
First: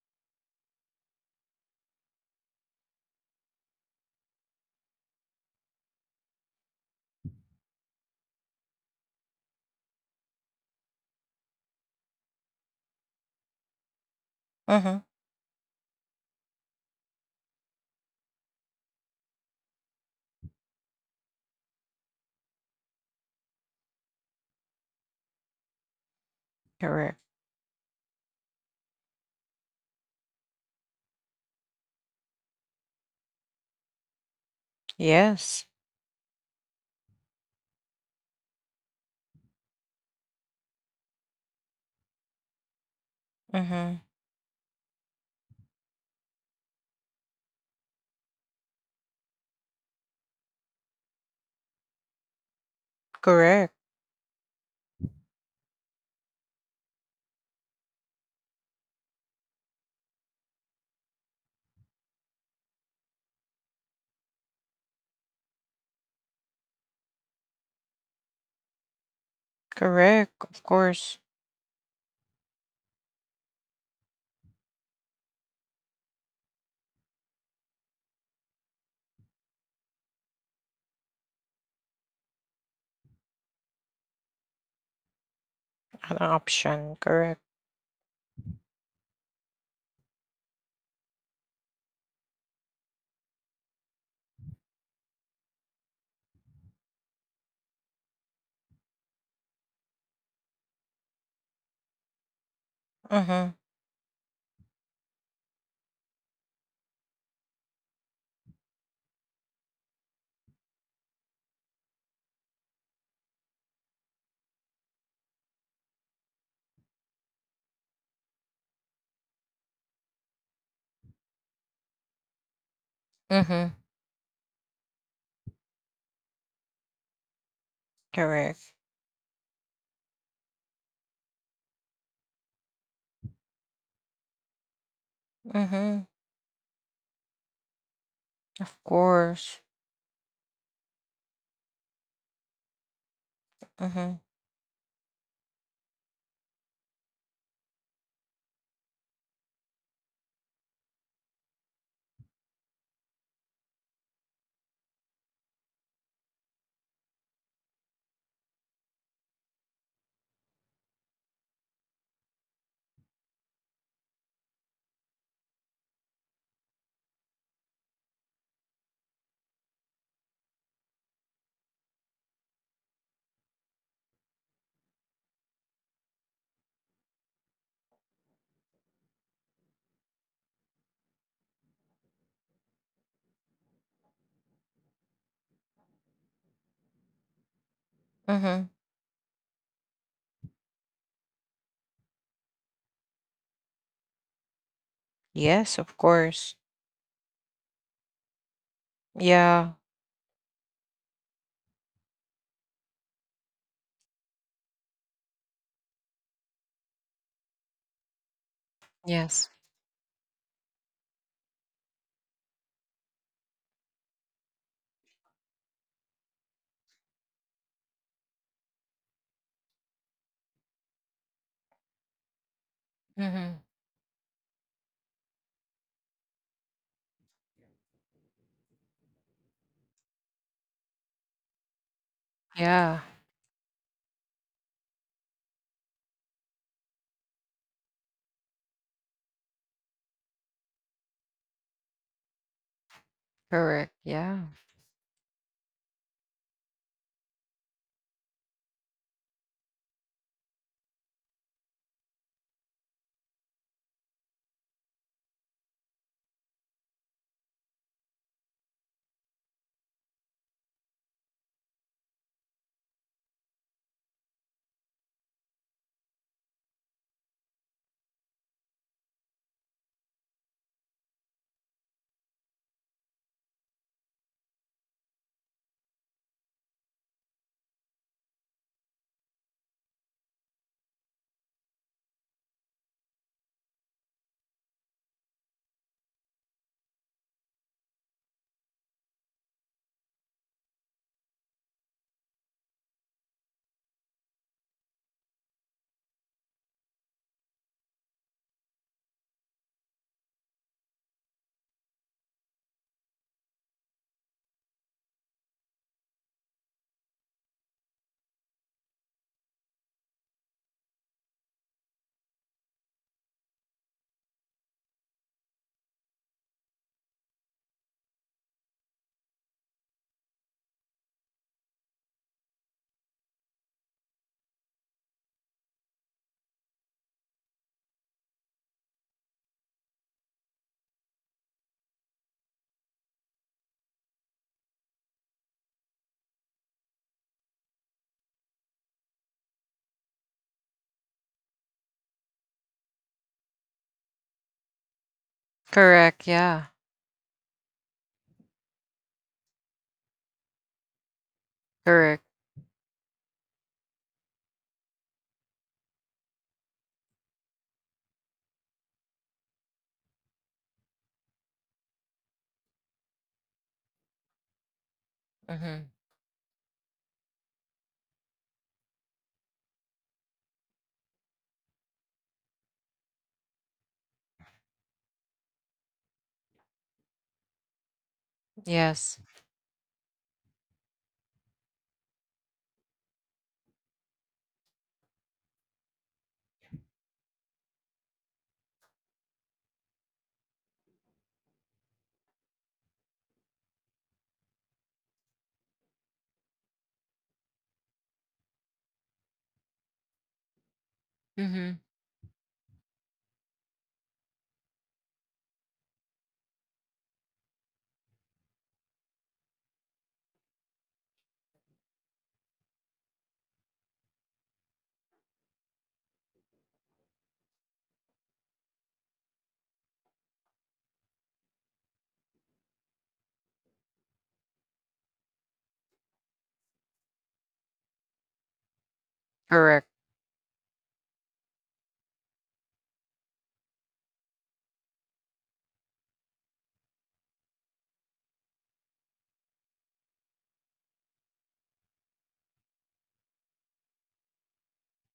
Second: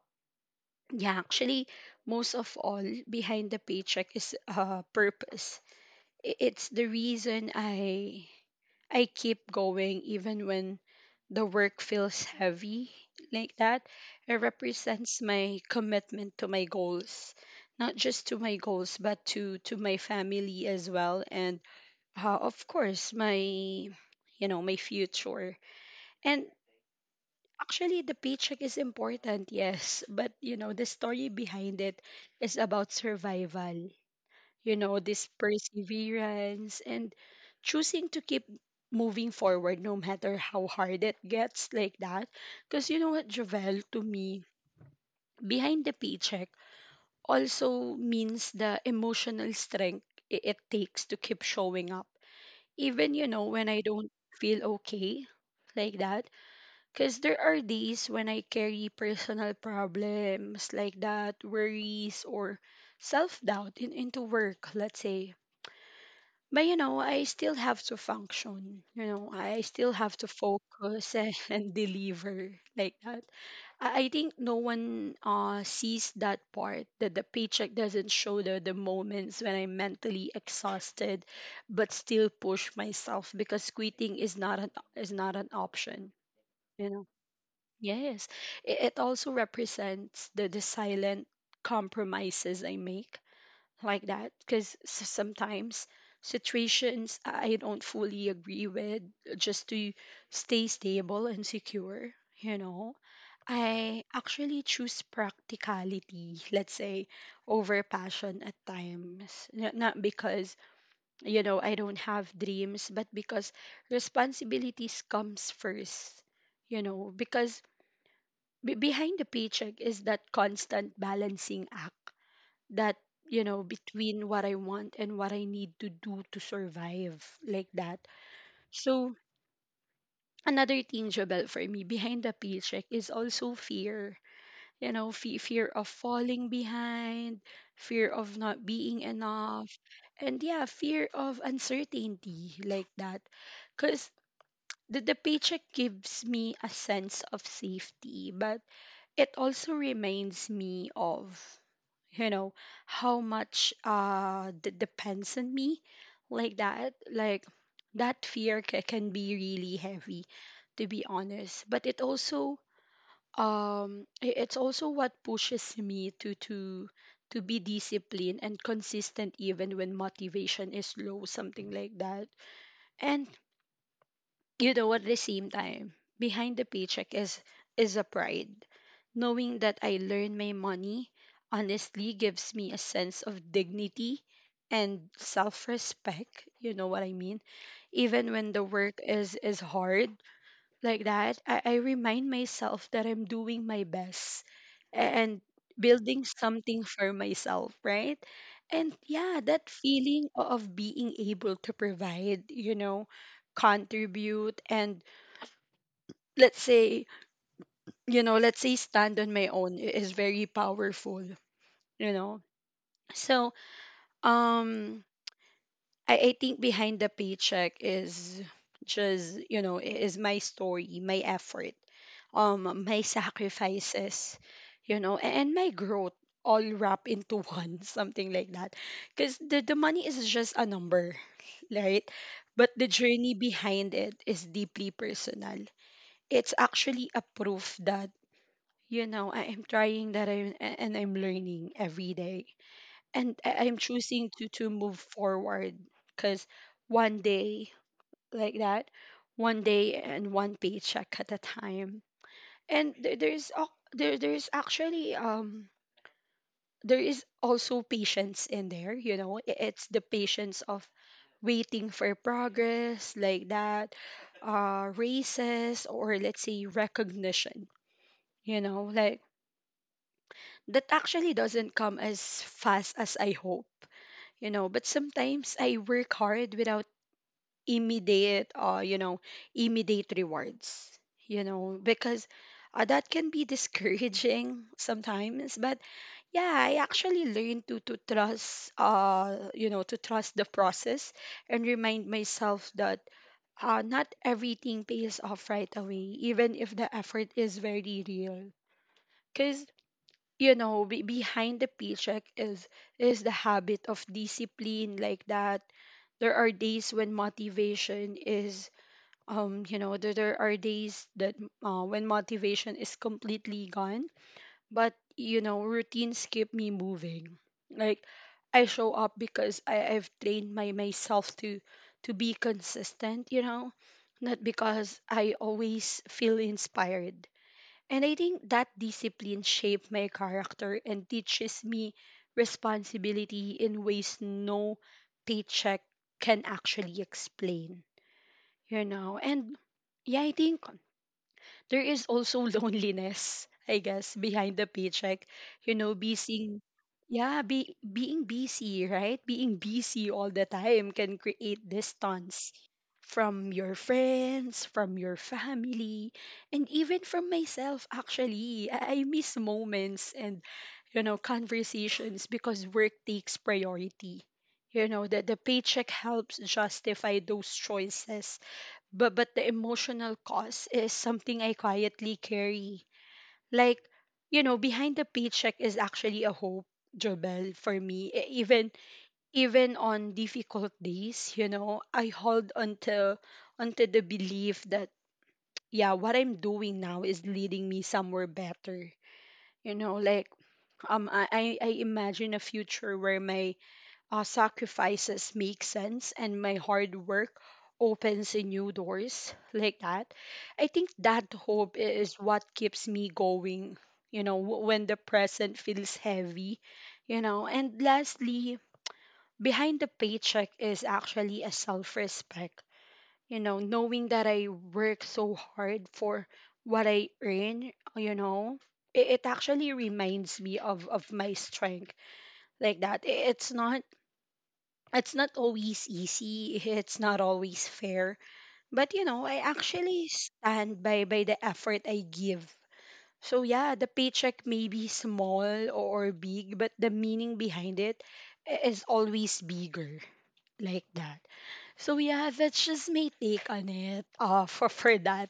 S1: yeah, actually, most of all, behind the paycheck is purpose. It's the reason I keep going even when the work feels heavy like that. It
S2: Mhm.
S1: represents my commitment to my goals, not just to my goals, but to my family as well, and of course, my, you know, my future. And
S2: Correct.
S1: actually the paycheck is important, yes, but you know, the story behind it is about survival, you know, this
S2: Yes.
S1: perseverance, and choosing to keep moving forward no matter how hard it gets like that, because you know what, Jovel, to
S2: Mhm.
S1: me, behind the paycheck also means the emotional strength it takes to keep showing up, even, you know, when
S2: Correct.
S1: I don't feel okay like that, because there are days when I carry personal problems like that, worries or self-doubt into work, let's say. But you know, I still have to function, you know, I still have to
S2: Correct. Of
S1: focus [laughs]
S2: course.
S1: and deliver like that. I think no one sees that part, that the paycheck doesn't show the moments when I'm mentally exhausted, but still push myself, because quitting is not an option.
S2: An option. Correct.
S1: Yes, it also represents the silent compromises I make like that, because sometimes situations I don't fully agree with, just to stay stable and secure. You know,
S2: Mhm.
S1: I actually choose practicality, let's say, over passion at times. Not because, you know, I don't have dreams, but because responsibilities comes first, you know, because behind the paycheck is that constant balancing act that, you know,
S2: Mhm.
S1: between what I want and what I need to do to survive like that.
S2: Correct.
S1: So another tangible for me behind the paycheck is also fear, you know, fear of
S2: Mhm.
S1: falling behind, fear of not
S2: Of
S1: being
S2: course.
S1: enough, and yeah, fear of uncertainty like that, because
S2: Mhm.
S1: the paycheck gives me a sense of safety, but it also reminds me of, you know, how much depends on me like that. Like that fear can be really heavy, to be honest, but it also, it's also what pushes me to be disciplined and consistent even when motivation is low, something like that. And you know, at the same time, behind the paycheck is a pride. Knowing that I learn my money honestly gives me a sense of dignity and self-respect, you know what I mean? Even when the
S2: Mhm.
S1: work is hard like that, I remind myself that I'm doing my best and
S2: Yes, of
S1: building
S2: course.
S1: something for myself, right? And yeah, that
S2: Yeah.
S1: feeling of being able to provide, you know, contribute, and let's say, you know, let's say, stand on my
S2: Yes.
S1: own is very powerful, you know. So, um I think behind the paycheck is just, you know, is my story, my effort, my
S2: Mhm.
S1: sacrifices, you know, and my growth, all wrapped into one, [laughs] something like that, because the money is just a number, right? But the
S2: Yeah.
S1: journey behind it is deeply personal. It's actually a proof that, you know, I am trying, that I'm and I'm learning every day, and I'm
S2: Correct.
S1: choosing to
S2: Yeah.
S1: to move forward, because one day like that, one day and one paycheck at a time. And there's actually, there is also patience in there. You know, it's the patience of waiting for progress like that, raises, or let's say, recognition. You know, like that actually doesn't come as fast as I hope, you know, but sometimes I work hard without immediate, immediate rewards, you know, because that can be [laughs] discouraging sometimes. But yeah, I actually learned to trust, to trust the process, and remind myself that, not everything pays off right away, even if the effort is very real, because, you know, be behind the paycheck is the habit of discipline like that. There are days when motivation is, there are days that, when motivation is completely gone, but you know, routines keep me moving. Like, I show up because I've trained my myself to be consistent, you know, not because I always feel inspired. And I think that discipline shaped my character and teaches me responsibility in ways no paycheck can actually explain, you know. And yeah, I think there is also [laughs] loneliness, I guess, behind the paycheck. You know,
S2: Correct.
S1: being,
S2: Yeah.
S1: yeah, be being busy, right? Being busy all the time can create
S2: Correct.
S1: distance from your friends, from your family, and even from myself actually. I miss moments and, you know, conversations because work takes priority. You know, that the paycheck
S2: Hmm.
S1: helps justify those choices, but the emotional cost is something I quietly carry. Like, you know, behind the paycheck is actually a hope, Jobel, for me. Even
S2: Yes.
S1: even on difficult days, you know, I hold onto the belief that yeah, what I'm doing now is leading me somewhere better. You know, like I imagine a future where my sacrifices make sense and my hard work opens a new doors like that. I think that hope
S2: Hmm.
S1: is what keeps me going, you know, when the present feels heavy, you know. And lastly, behind the paycheck is actually a self-respect, you know, knowing that I work so hard for what I earn, you know. It actually reminds me of my strength, like that. It's not it's not always easy, [laughs] it's not always fair, but you know, I
S2: Correct.
S1: actually stand by the effort I give. So yeah, the paycheck may be small or big, but the meaning behind it is always bigger, like that. So yeah, that's just my take on it [laughs] for that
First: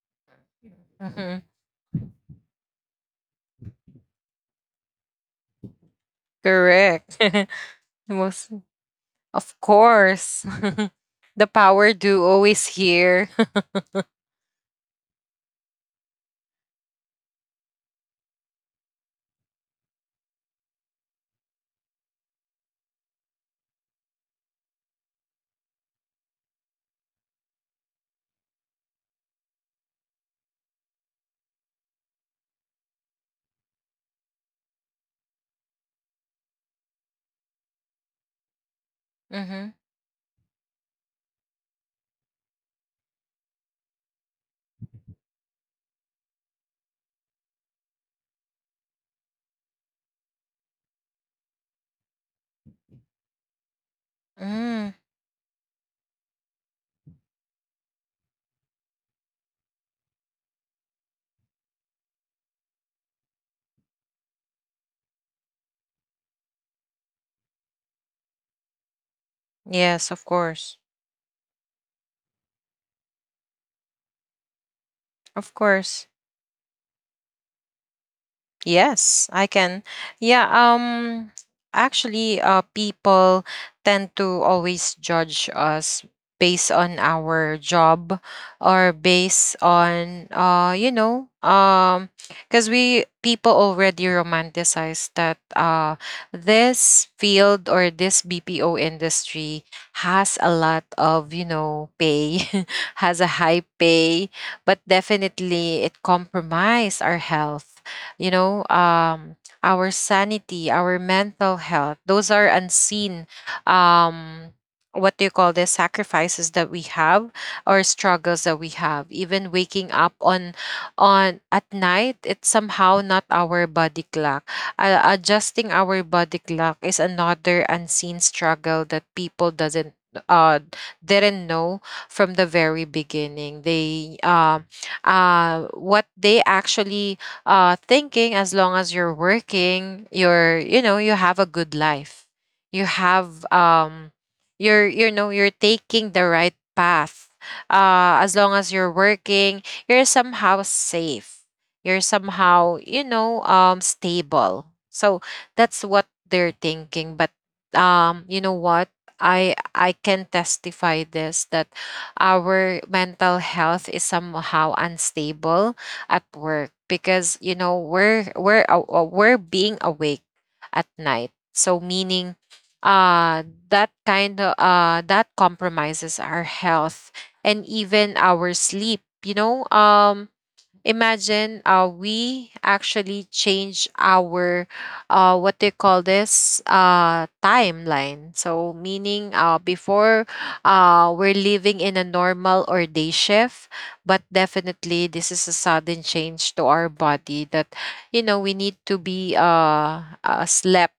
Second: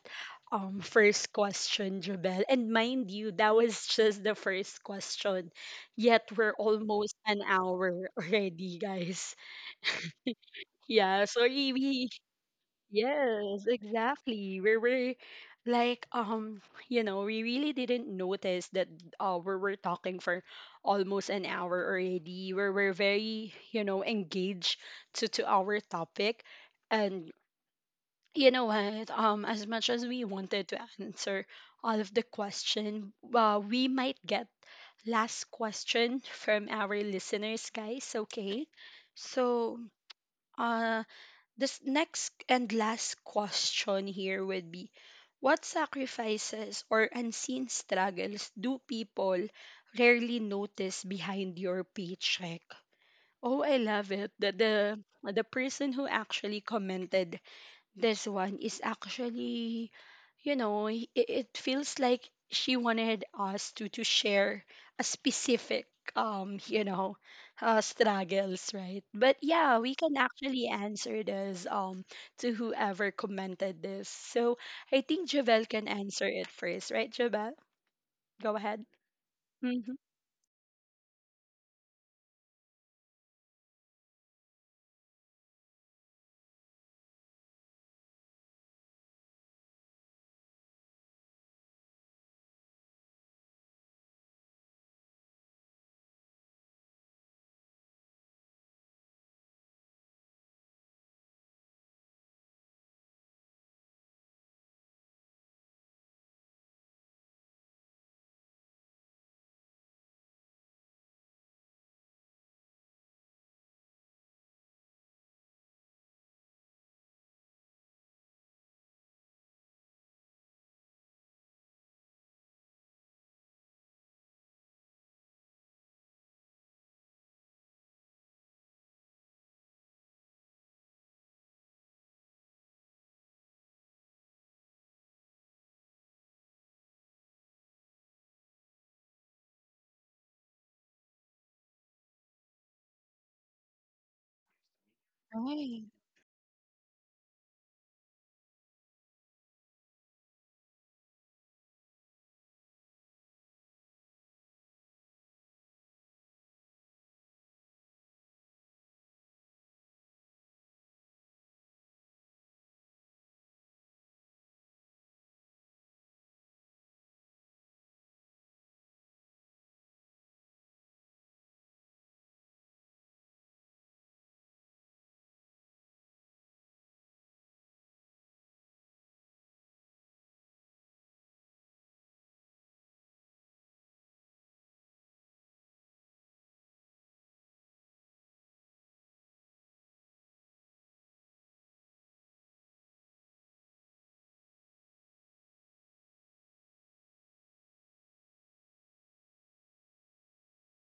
S1: first
S2: Hmm.
S1: question, Jabel, and mind you, that was just the first question, yet we're almost
S2: Correct.
S1: an
S2: [laughs]
S1: hour [laughs]
S2: Most,
S1: already, guys.
S2: of course. [laughs]
S1: Yeah, so
S2: The
S1: we,
S2: power
S1: we
S2: duo is here.
S1: yes,
S2: [laughs]
S1: exactly. We were like you know, we really didn't notice that we were talking for almost an hour already. We were very, you know, engaged to our topic and you know what, as much as we wanted to answer all of the question, we might get last question from our listeners, guys, okay?
S2: Hmm.
S1: So, uh this next and last question here would be, what sacrifices or unseen struggles do people rarely notice behind your paycheck? Oh, I love it. The
S2: Mm.
S1: the, the person who actually commented this one is actually, you know, it feels like she wanted us to share a specific you know struggles, right? But yeah, we
S2: Yes,
S1: can
S2: of
S1: actually
S2: course.
S1: answer this, um, to whoever commented this. So I think
S2: Of
S1: Javel can
S2: course.
S1: answer it first, right, Javel? Go ahead.
S2: Yes, I can.
S1: Mm-hmm.
S2: Yeah, actually people tend to always judge us based on our job, or based on because we, people already romanticize that this field or this BPO industry has a lot of pay [laughs] has a high pay. But definitely it compromise our health, you know, um, our sanity, our mental health. Those are unseen, um, what do you call this, sacrifices that we have, or struggles that we have. Even waking up on at night, it's somehow not our body clock. Adjusting our body clock is another unseen struggle that people doesn't uh didn't know from the very beginning. They What they actually thinking, as long as you're working, you're you know you have a good life. You have you're you know you're
S1: Right.
S2: taking the right path. As long as you're working, you're somehow safe. You're somehow stable. So that's what they're thinking. But you know what? I can testify this that our mental health is somehow unstable at work, because we're being awake at night. So meaning, uh that kind of that compromises our health, and even our sleep. Imagine we actually change our what they call this, timeline. So meaning, before, we're living in a normal or day shift, but definitely this is a sudden change to our body that we need to be slept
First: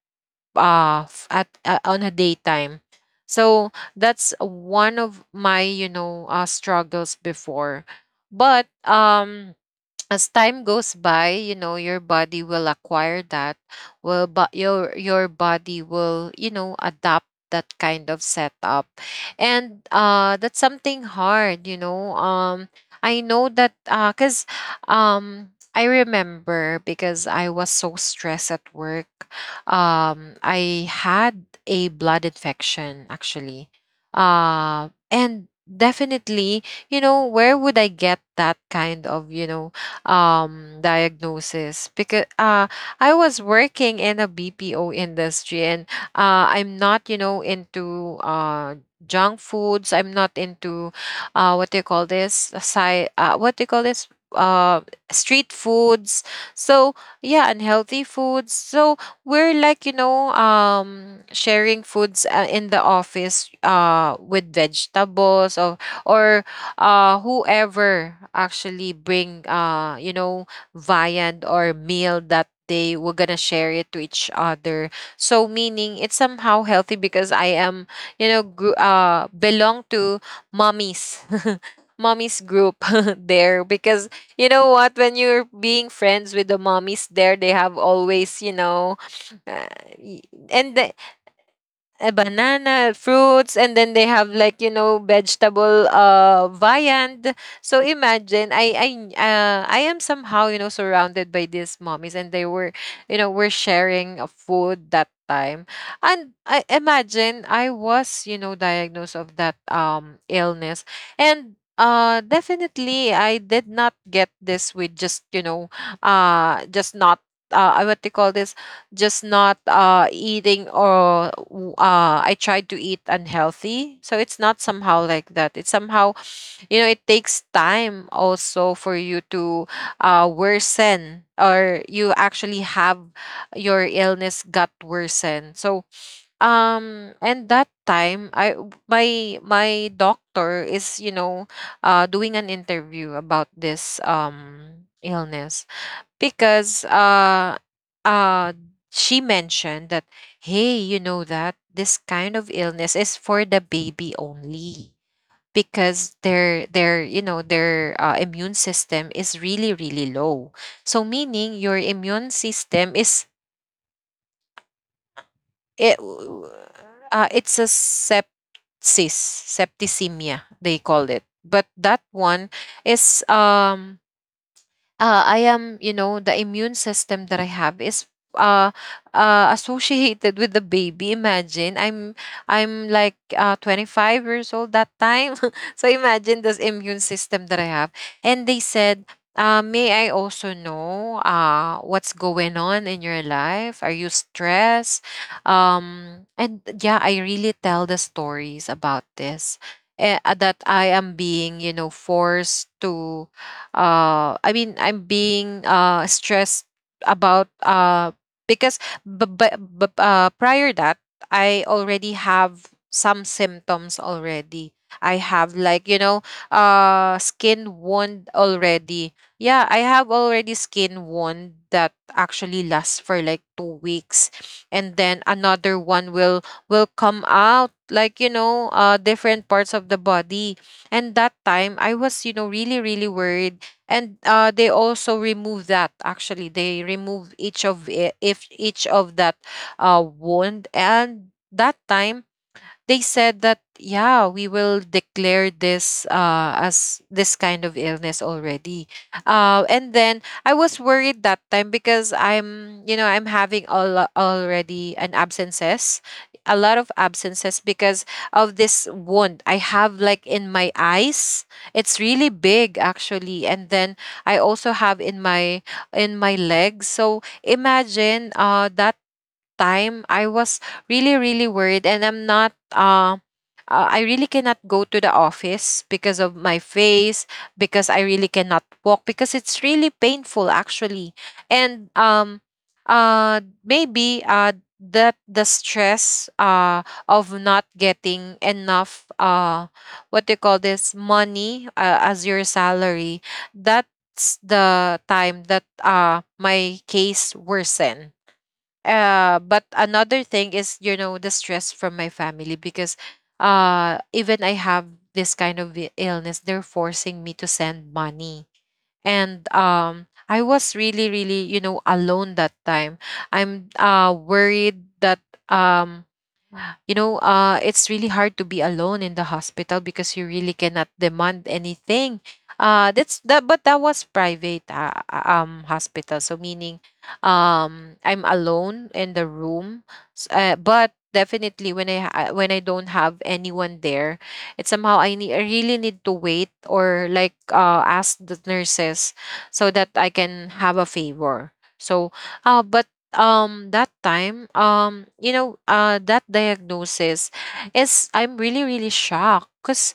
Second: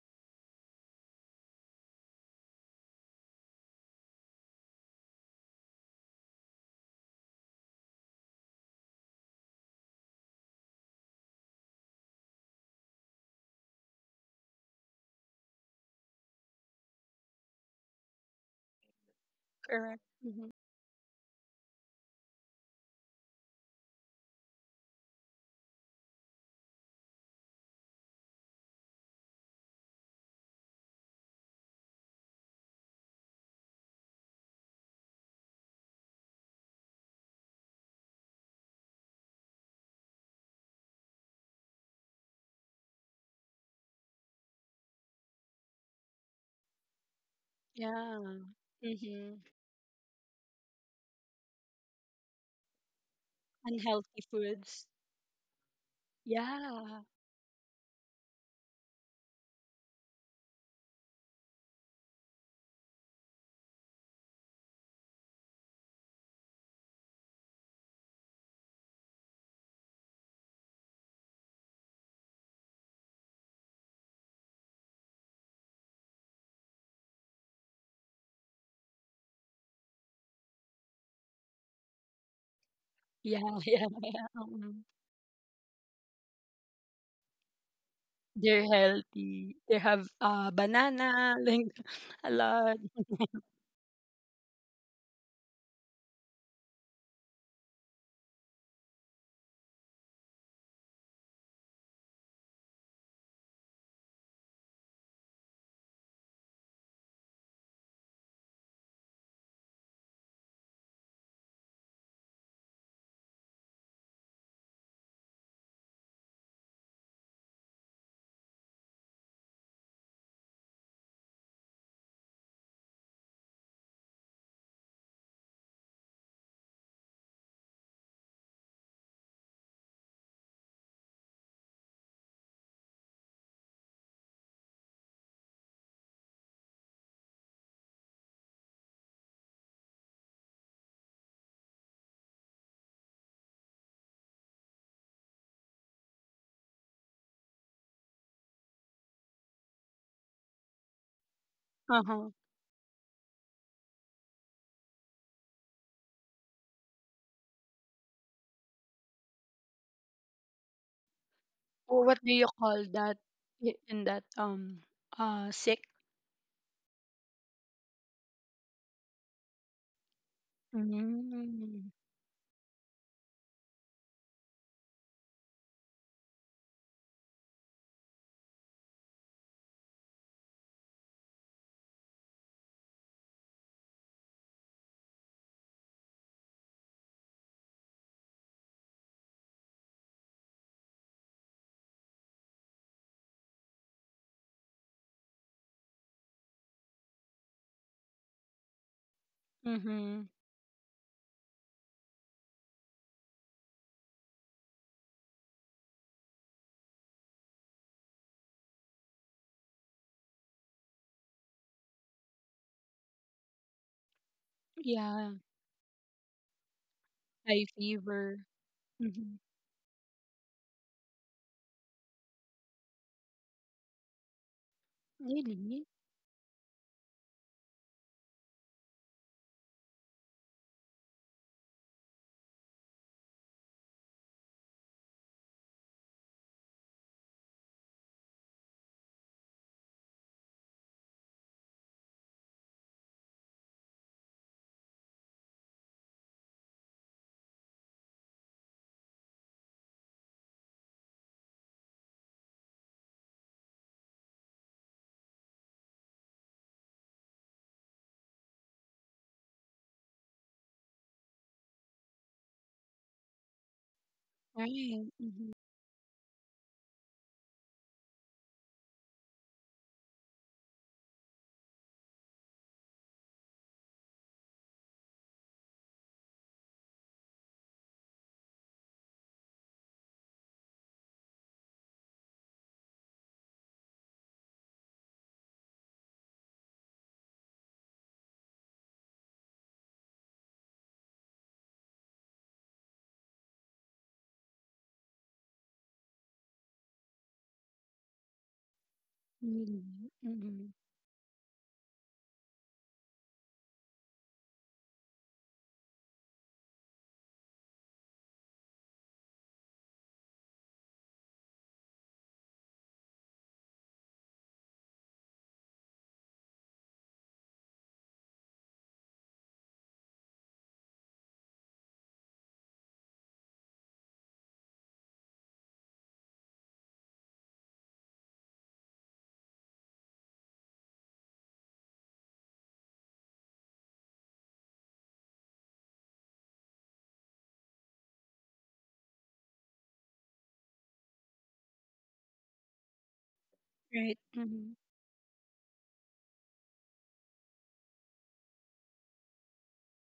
S2: f- at on a daytime. So that's one of my, struggles before. But as time goes by, you know, your body will acquire that. Well, but your body will you know, adapt that kind of setup. And
S1: Correct. Mm-hmm.
S2: that's something hard. You know. I know that, cuz um I remember, because I was so stressed at work. I had a blood infection actually. And definitely, you know, where would I get that kind of, diagnosis? Because I was working in a BPO industry, and I'm not you know, into
S1: Yeah. Mm-hmm.
S2: junk foods. I'm not into what do you call this? Side, what do you call this?
S1: Unhealthy foods.
S2: Street foods. So
S1: Yeah.
S2: yeah, unhealthy foods. So we're like, sharing foods in the office with vegetables, or whoever actually bring viand or meal that they were gonna share it to each other, so meaning it's somehow healthy, because I am, belong to mommies, [laughs] mommies group [laughs]
S1: Yeah. [laughs]
S2: there.
S1: Yeah.
S2: Because you
S1: Yeah.
S2: know what, when you're being friends with the mommies there, they have always,
S1: They're
S2: you know
S1: healthy. They
S2: uh,
S1: have
S2: y- and the-
S1: banana, like [laughs]
S2: a
S1: a lot.
S2: banana, fruits, and then they have like you know vegetable viand. So imagine I am somehow you know surrounded by these mommies, and they were you know were sharing a food that time, and I imagine I was you know diagnosed of that illness. And definitely I did not get this with just not what do you call this, just not eating, or I tried to eat unhealthy. So it's not somehow like that. It's somehow, you know, it takes time also for you to worsen, or you actually have your illness got worsened. So and that time I, my doctor is, doing an interview about this illness, because uh she mentioned that, hey, you know that this
S1: Uh-huh.
S2: kind of illness is for the baby only, because their you know their immune system is really really low, so meaning your
S1: Or what do you
S2: immune
S1: call
S2: system
S1: that
S2: is...
S1: in that sick?
S2: it, it's a sepsis, septicemia they call it. But
S1: Mm-hmm.
S2: that one is, I am, you know, the immune system that I have is uh, associated with the baby. Imagine I'm like 25 years old that time, [laughs] so imagine this immune system that I have. And they said, "May I also know what's going on in your life? Are you stressed?" And yeah, I really tell the stories about this.
S1: Mm-hmm.
S2: That I am being you know, forced to I mean, I'm being stressed about... because but but prior that, I already have some symptoms already.
S1: Yeah.
S2: I have like,
S1: High
S2: skin
S1: fever.
S2: wound already.
S1: Mm-hmm.
S2: Yeah, I have already skin wound that actually lasts for like 2 weeks, and then
S1: Really?
S2: another one will come out like, different parts of the body. And that time I was you know really really worried. And they also remove that, actually they remove each of it, if each of that wound. And that time they said that, yeah, we will declare this as this kind of illness already. And then I was worried that time, because I'm you know I'm having all already an absences. A lot of absences because of this wound I have, like, in my eyes. It's really big actually, and then I also have
S1: Right.
S2: in
S1: Mm-hmm.
S2: my legs. So imagine that time I was really really worried. And I'm not I really cannot go to the office because of my face, because I really cannot walk, because it's really painful actually. And maybe that the stress of not getting enough, what do you call this, money, as your salary, that's the time that my case worsened.
S1: Really?
S2: But another
S1: Mm-hmm.
S2: thing is you know the stress from my family, because even I have this kind of illness, they're forcing me to send money. And I was really really you know alone that time. I'm worried that... um it's really hard to be alone in the hospital, because you really cannot demand anything. That's that. But that was private hospital. So meaning, I'm alone in the room. But definitely, when when I don't have anyone there, it's somehow I really need to wait, or like ask the nurses so that I can have a favor. So, but that
S1: Right.
S2: time,
S1: Mm-hmm.
S2: that diagnosis is, I'm really really shocked. Because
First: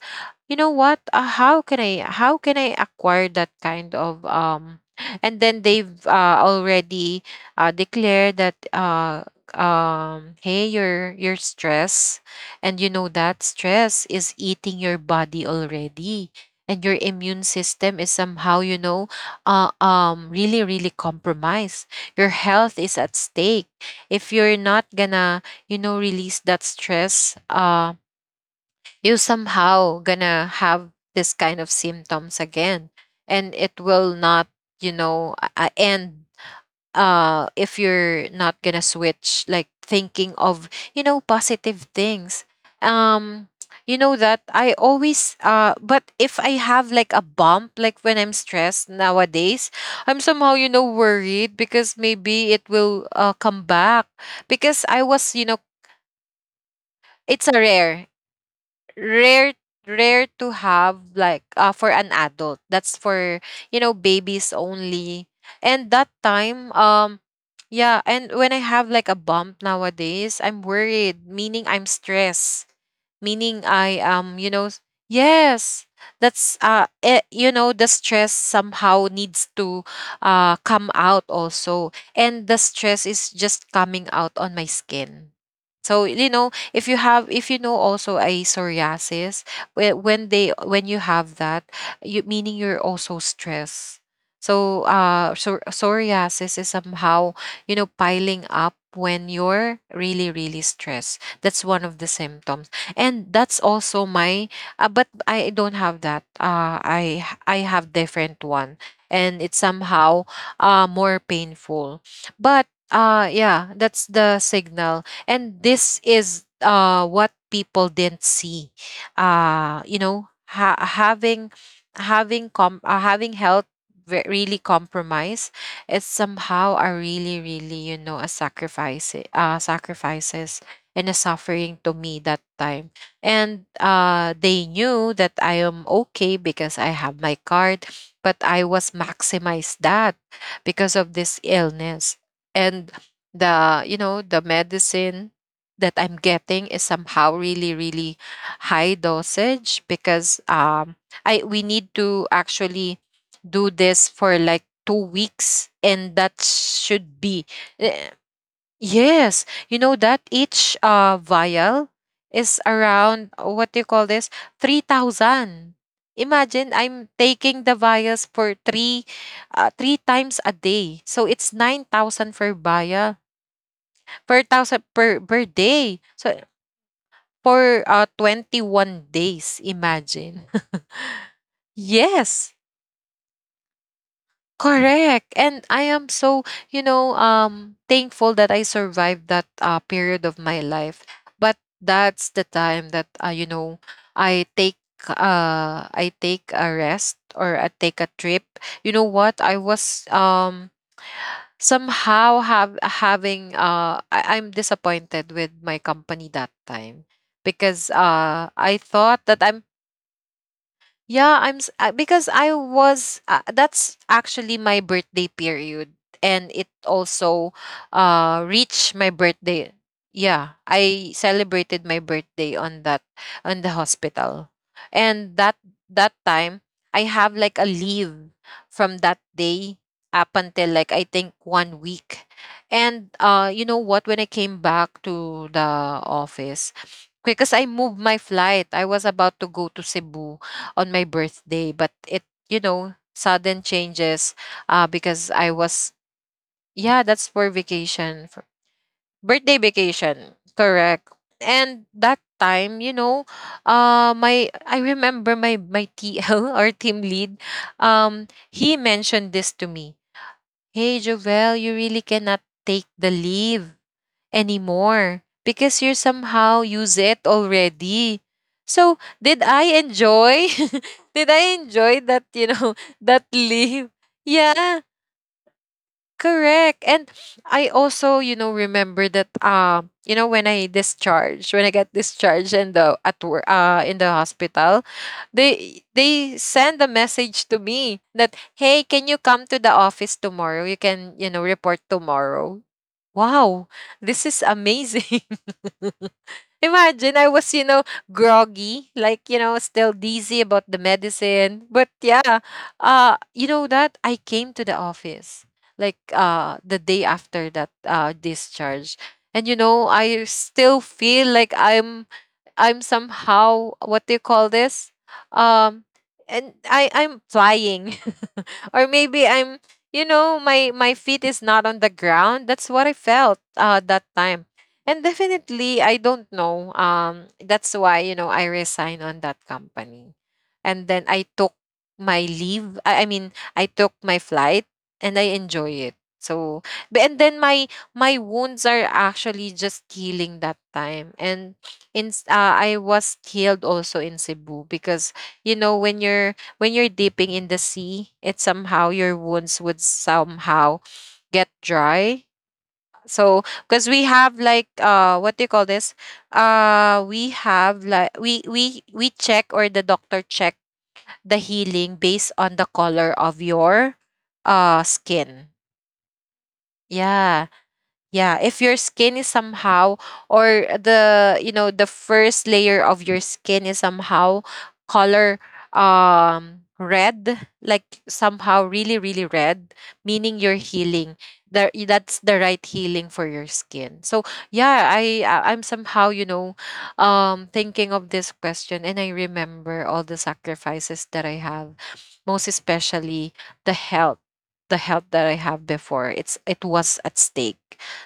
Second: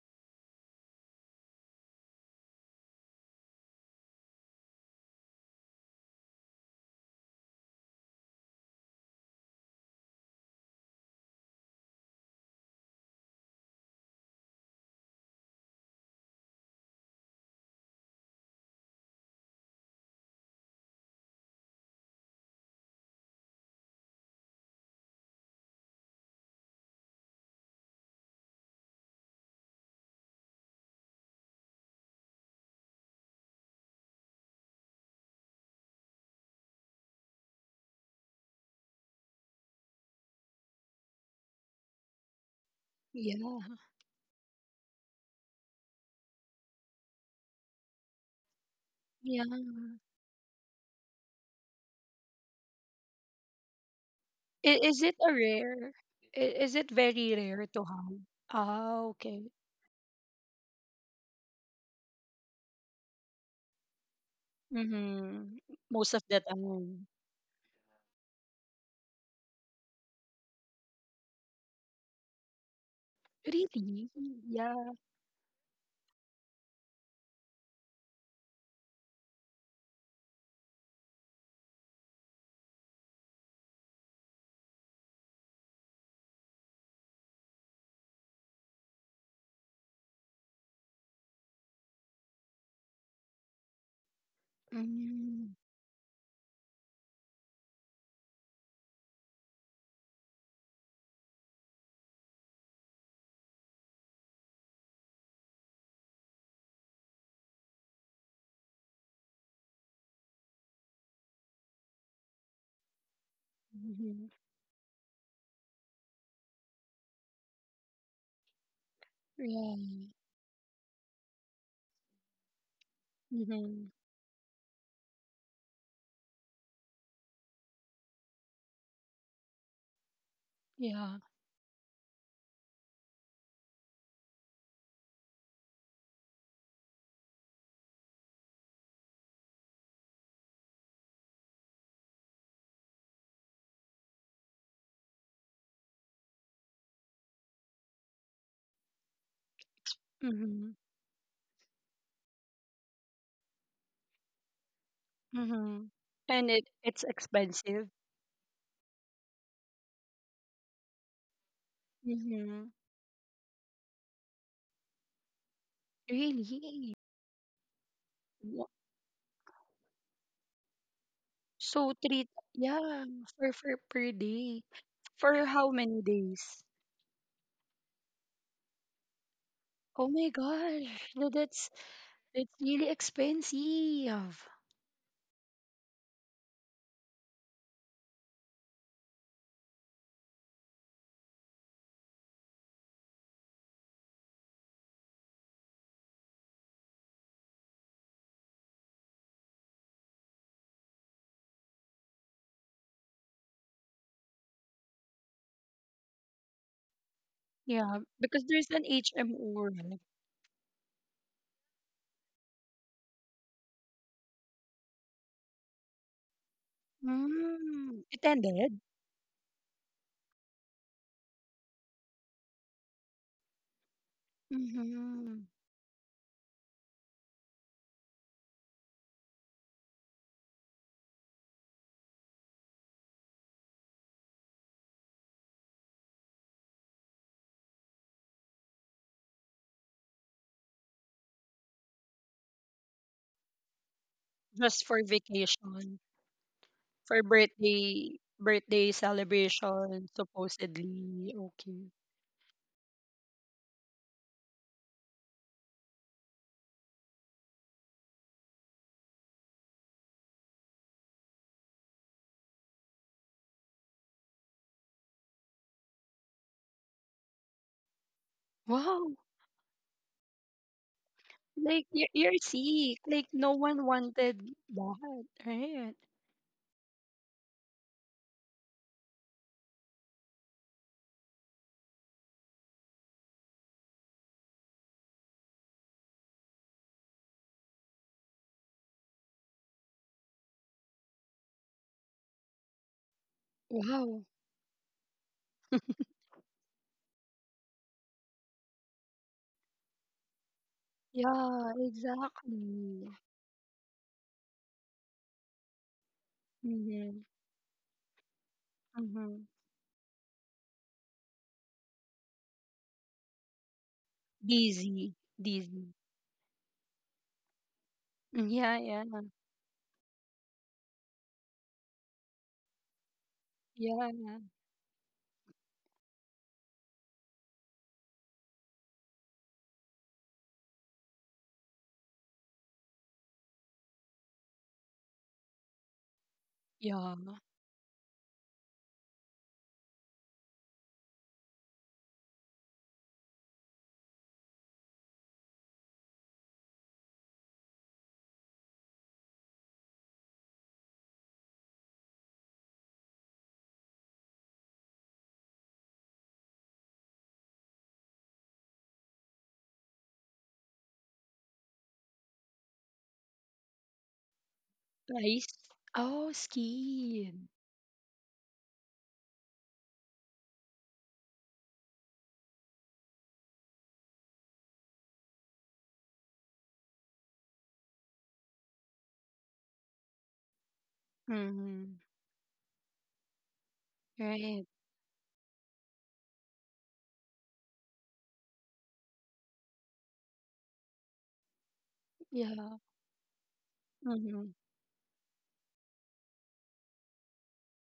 S2: you know what, how can I acquire that kind of... And then they've already declared that, hey, your stress, and you know that stress is eating your body already, and your immune system is somehow, really really compromised. Your health is at stake. If you're not gonna you know, release that stress, you somehow gonna have this kind of symptoms again. And it will not, end if you're not gonna switch like thinking of positive things
S1: Yeah.
S2: um that I always but if I have like a bump like when I'm stressed
S1: Yeah.
S2: nowadays, I'm somehow, you know, worried because maybe it will come back because i
S1: Is it
S2: was you
S1: a
S2: know
S1: rare? Is it
S2: it's
S1: very
S2: a
S1: rare to
S2: rare
S1: have? Ah,
S2: rare
S1: okay.
S2: rare to have, like, for an adult. That's for, you know, babies only
S1: Mm-hmm.
S2: and that
S1: Most of the
S2: time
S1: time.
S2: Yeah, and when I have like a bump nowadays, I'm worried, meaning I'm stressed, meaning I
S1: Really?
S2: am, you know s-
S1: Yeah.
S2: Yes, you know, the stress somehow needs to come out also, and the stress is just coming out on my skin. So, you know, if you have, if you know also a psoriasis, when you have that, you, meaning you're also stressed. So
S1: Mm,
S2: so psoriasis is somehow, you know, piling up when you're really really stressed. That's one of the symptoms, and that's also my but I don't have that. I have different one, and it's somehow more painful. But yeah, that's
S1: mhm.
S2: the signal, and this is what people didn't see.
S1: Yeah.
S2: You know, having having com having health
S1: Mhm.
S2: really compromise. It's somehow a really really, you know, a sacrifice sacrifices and a
S1: Yeah.
S2: suffering to me that time. And they knew that I am okay because I have my card, but I was maximized that because of this illness. And the, you know, the medicine that I'm getting is somehow really, really high dosage, because
S1: Mhm.
S2: I, we need to actually do this for like 2 weeks,
S1: Mhm.
S2: and that
S1: And it it's
S2: should be
S1: expensive.
S2: eh, yes. You know that each vial is
S1: Mhm.
S2: around, what do you call this? 3000. Imagine,
S1: Really?
S2: I'm taking the vials for
S1: Wha-
S2: 3 times a day. So it's
S1: So three,
S2: 9000 per
S1: yeah,
S2: vial
S1: for per
S2: per
S1: day.
S2: thousand per per
S1: For how
S2: day.
S1: many
S2: So
S1: days?
S2: for 21 days,
S1: Oh my
S2: imagine. [laughs]
S1: gosh, no,
S2: Yes.
S1: that's really expensive.
S2: Correct. And I am so, you know, thankful that I survived that period of my life. But that's the time that, you know, I take I take a rest, or I take a trip. You know what? I was somehow have having I- I'm disappointed with my company that time, because
S1: Yeah, because there's
S2: I
S1: an
S2: thought that I'm
S1: HMO, right?
S2: yeah, I'm s- because I was that's actually my birthday period, and it also
S1: Mm. It ended
S2: reached my birthday. Yeah, I celebrated my birthday on that on the hospital. And
S1: Mhm.
S2: that time, I have like a leave from that day up until, like, I think 1 week. And you know what, when I came back to the office, because I moved my flight. I was about to go to Cebu on my birthday, but it, you know, sudden changes,
S1: Just for
S2: because I was,
S1: vacation.
S2: yeah, that's
S1: For
S2: for vacation.
S1: birthday
S2: For birthday
S1: celebration,
S2: vacation. Correct.
S1: supposedly.
S2: And
S1: Okay.
S2: that time, you know, my I remember my TL, or [laughs] team lead, he mentioned this to me. Hey Jovel, you really cannot take the leave anymore because you somehow use it already. So did
S1: Wow.
S2: I enjoy? [laughs] Did I enjoy
S1: Like
S2: that, you
S1: you're
S2: know, [laughs] that
S1: sick. Like no
S2: leave?
S1: one wanted
S2: Yeah,
S1: that, right?
S2: correct. And I also, you know, remember that, you know, when I got discharged in the at work in the hospital, they send a message to me that, hey, can you come to the office tomorrow, you can, you know, report tomorrow. Wow, this
S1: Wow.
S2: is amazing. [laughs] Imagine, I was, you know, groggy, like, you know, still dizzy about the medicine.
S1: Yeah,
S2: But yeah,
S1: exactly.
S2: you know that I came to the office like the day
S1: Mm-hmm.
S2: after that discharge.
S1: Mm-hmm.
S2: And you know, I still feel like I'm somehow, what do you call this?
S1: Dizzy.
S2: Um
S1: Dizzy.
S2: and I'm flying.
S1: Mm,
S2: [laughs] Or
S1: yeah,
S2: maybe
S1: yeah.
S2: I'm, you know, my feet is not on the ground. That's what I felt that
S1: Yeah.
S2: time. And definitely, I don't know. That's why, you know, I resigned on that company. And then I took my leave. I mean, I took my flight and I enjoy it. So, and then
S1: Yeah. Yeah.
S2: my wounds are actually just healing that time. And I was healed also in Cebu, because you know, when you're dipping in the sea, it somehow, your wounds would somehow get dry. So because we have like, what do you call this? We have like, we check, or the doctor check the healing based on the color of your skin.
S1: Ice. Oh, ski.
S2: Yeah. Yeah, if your skin is somehow, or the, you know, the first layer of your skin is somehow color, red, like somehow really really red, meaning you're healing. There,
S1: Mm-hmm.
S2: that's the right healing for your skin. So
S1: Right.
S2: yeah, I'm somehow, you know, thinking of this question, and I remember all the sacrifices that I have, most
S1: Yeah.
S2: especially the health,
S1: Mm-hmm.
S2: the health that I have before. It was at stake.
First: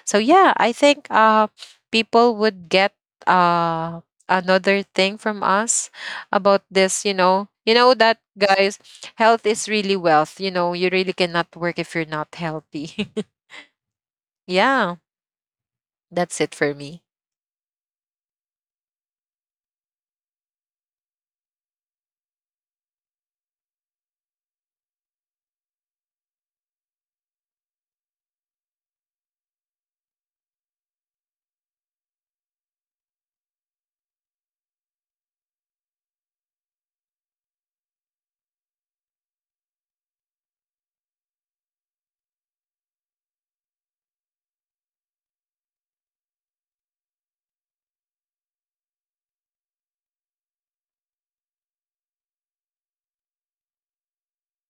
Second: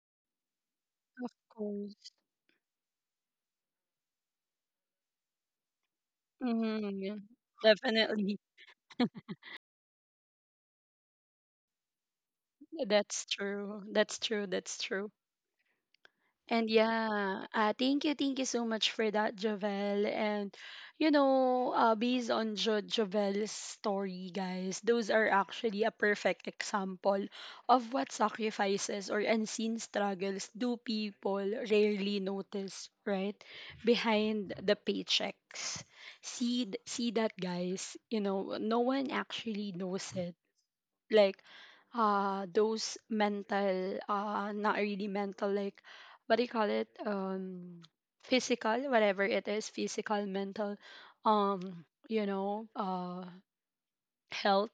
S2: So yeah, I think
S1: Of course.
S2: people would get uh another thing from us about
S1: Mm-hmm.
S2: this, you
S1: Yeah.
S2: know. You know that,
S1: Definitely.
S2: guys, health is really wealth. You know, you really cannot work if you're not healthy.
S1: That's
S2: [laughs]
S1: true. That's true. That's
S2: Yeah,
S1: true.
S2: that's it
S1: And
S2: for me.
S1: yeah, thank you so much for that, Javel. And you know, based on Javel's story, guys, those are actually a perfect example of what sacrifices or unseen struggles do people rarely notice, right? Behind the paychecks. See, see that, guys. You know, no one actually knows it, like, those mental not really mental, like, what do you call it, physical, whatever it is, physical, mental, um you know, health,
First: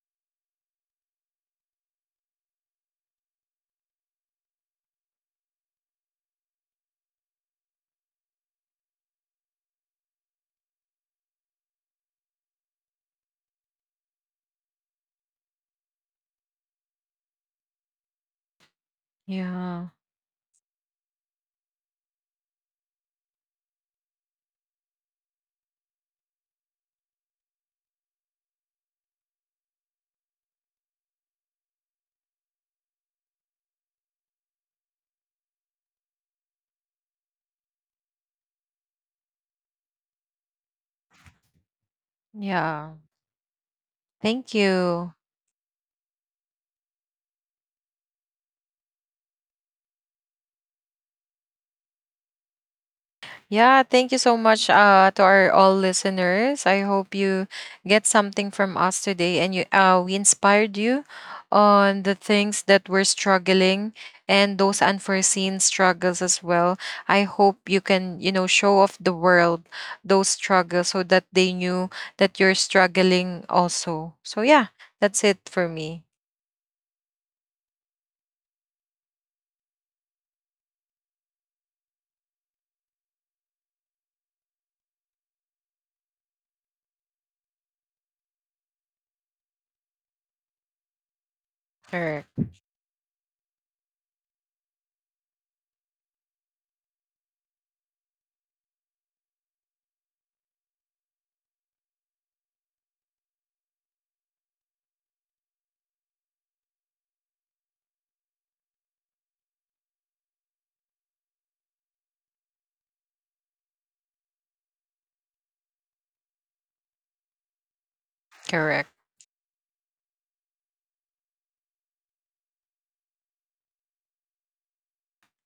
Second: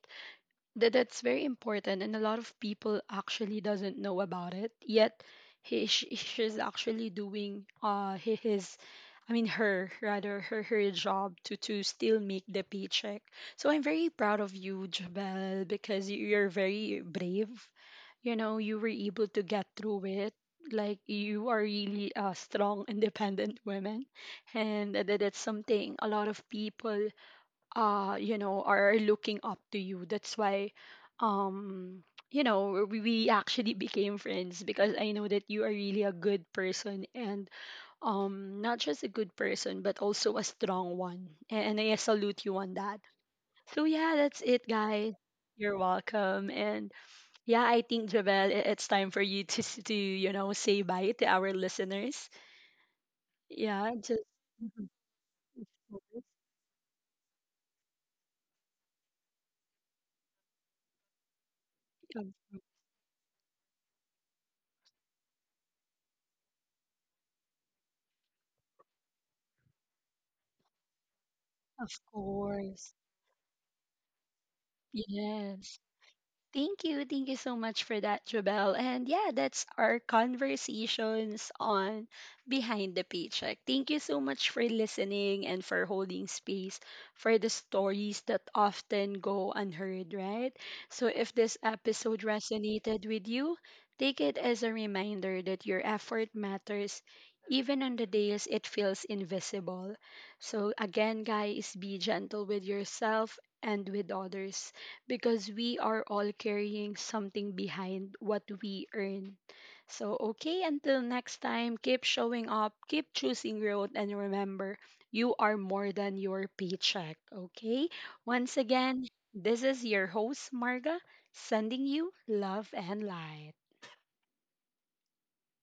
S1: that that's very important, and a lot of people actually doesn't know about it yet. She's actually doing hi- his I mean, her, rather, her her job to still make the paycheck. So I'm very proud of you, Jabel, because you're very brave, you know, you were able to get
S2: Yeah.
S1: through it, like you are really a strong independent woman. And that's something a lot of people, you know, are looking up to you, that's why, um you know, we actually became friends because I know that you are really a good person, and, um, not just a good person, but also a strong one, and I salute you on that.
S2: Yeah.
S1: So yeah, that's it,
S2: Thank
S1: guys.
S2: you.
S1: You're welcome. And yeah, I think, Javel, it's time for you to to, you know, say bye to our listeners. Yeah,
S2: Yeah,
S1: just
S2: thank you so
S1: [laughs]
S2: much, to our all listeners. I hope you get something from us today, and you, we inspired you
S1: Mhm.
S2: on
S1: Of course
S2: the things that we're struggling, and those unforeseen struggles as well. I hope you can, you know, show off the world those struggles, so that they
S1: of
S2: knew that you're
S1: course
S2: struggling also. So yeah, that's it
S1: yes.
S2: for me.
S1: Thank you. Thank you so much for that, Jabel. And yeah, that's our conversations on Behind the Paycheck. Thank you so much for listening and for holding space for the stories that often go unheard, right? So if this episode
S2: Correct.
S1: resonated with you, take it as a reminder that your effort matters, even on the days it feels invisible. So again, guys, be gentle with yourself and with others, because we are all carrying something behind what we earn. So, okay, until next time, keep showing up, keep choosing growth, and remember, you are more than your paycheck. Okay, once
S2: Correct.
S1: again, this is your host, Marga, sending you love and light.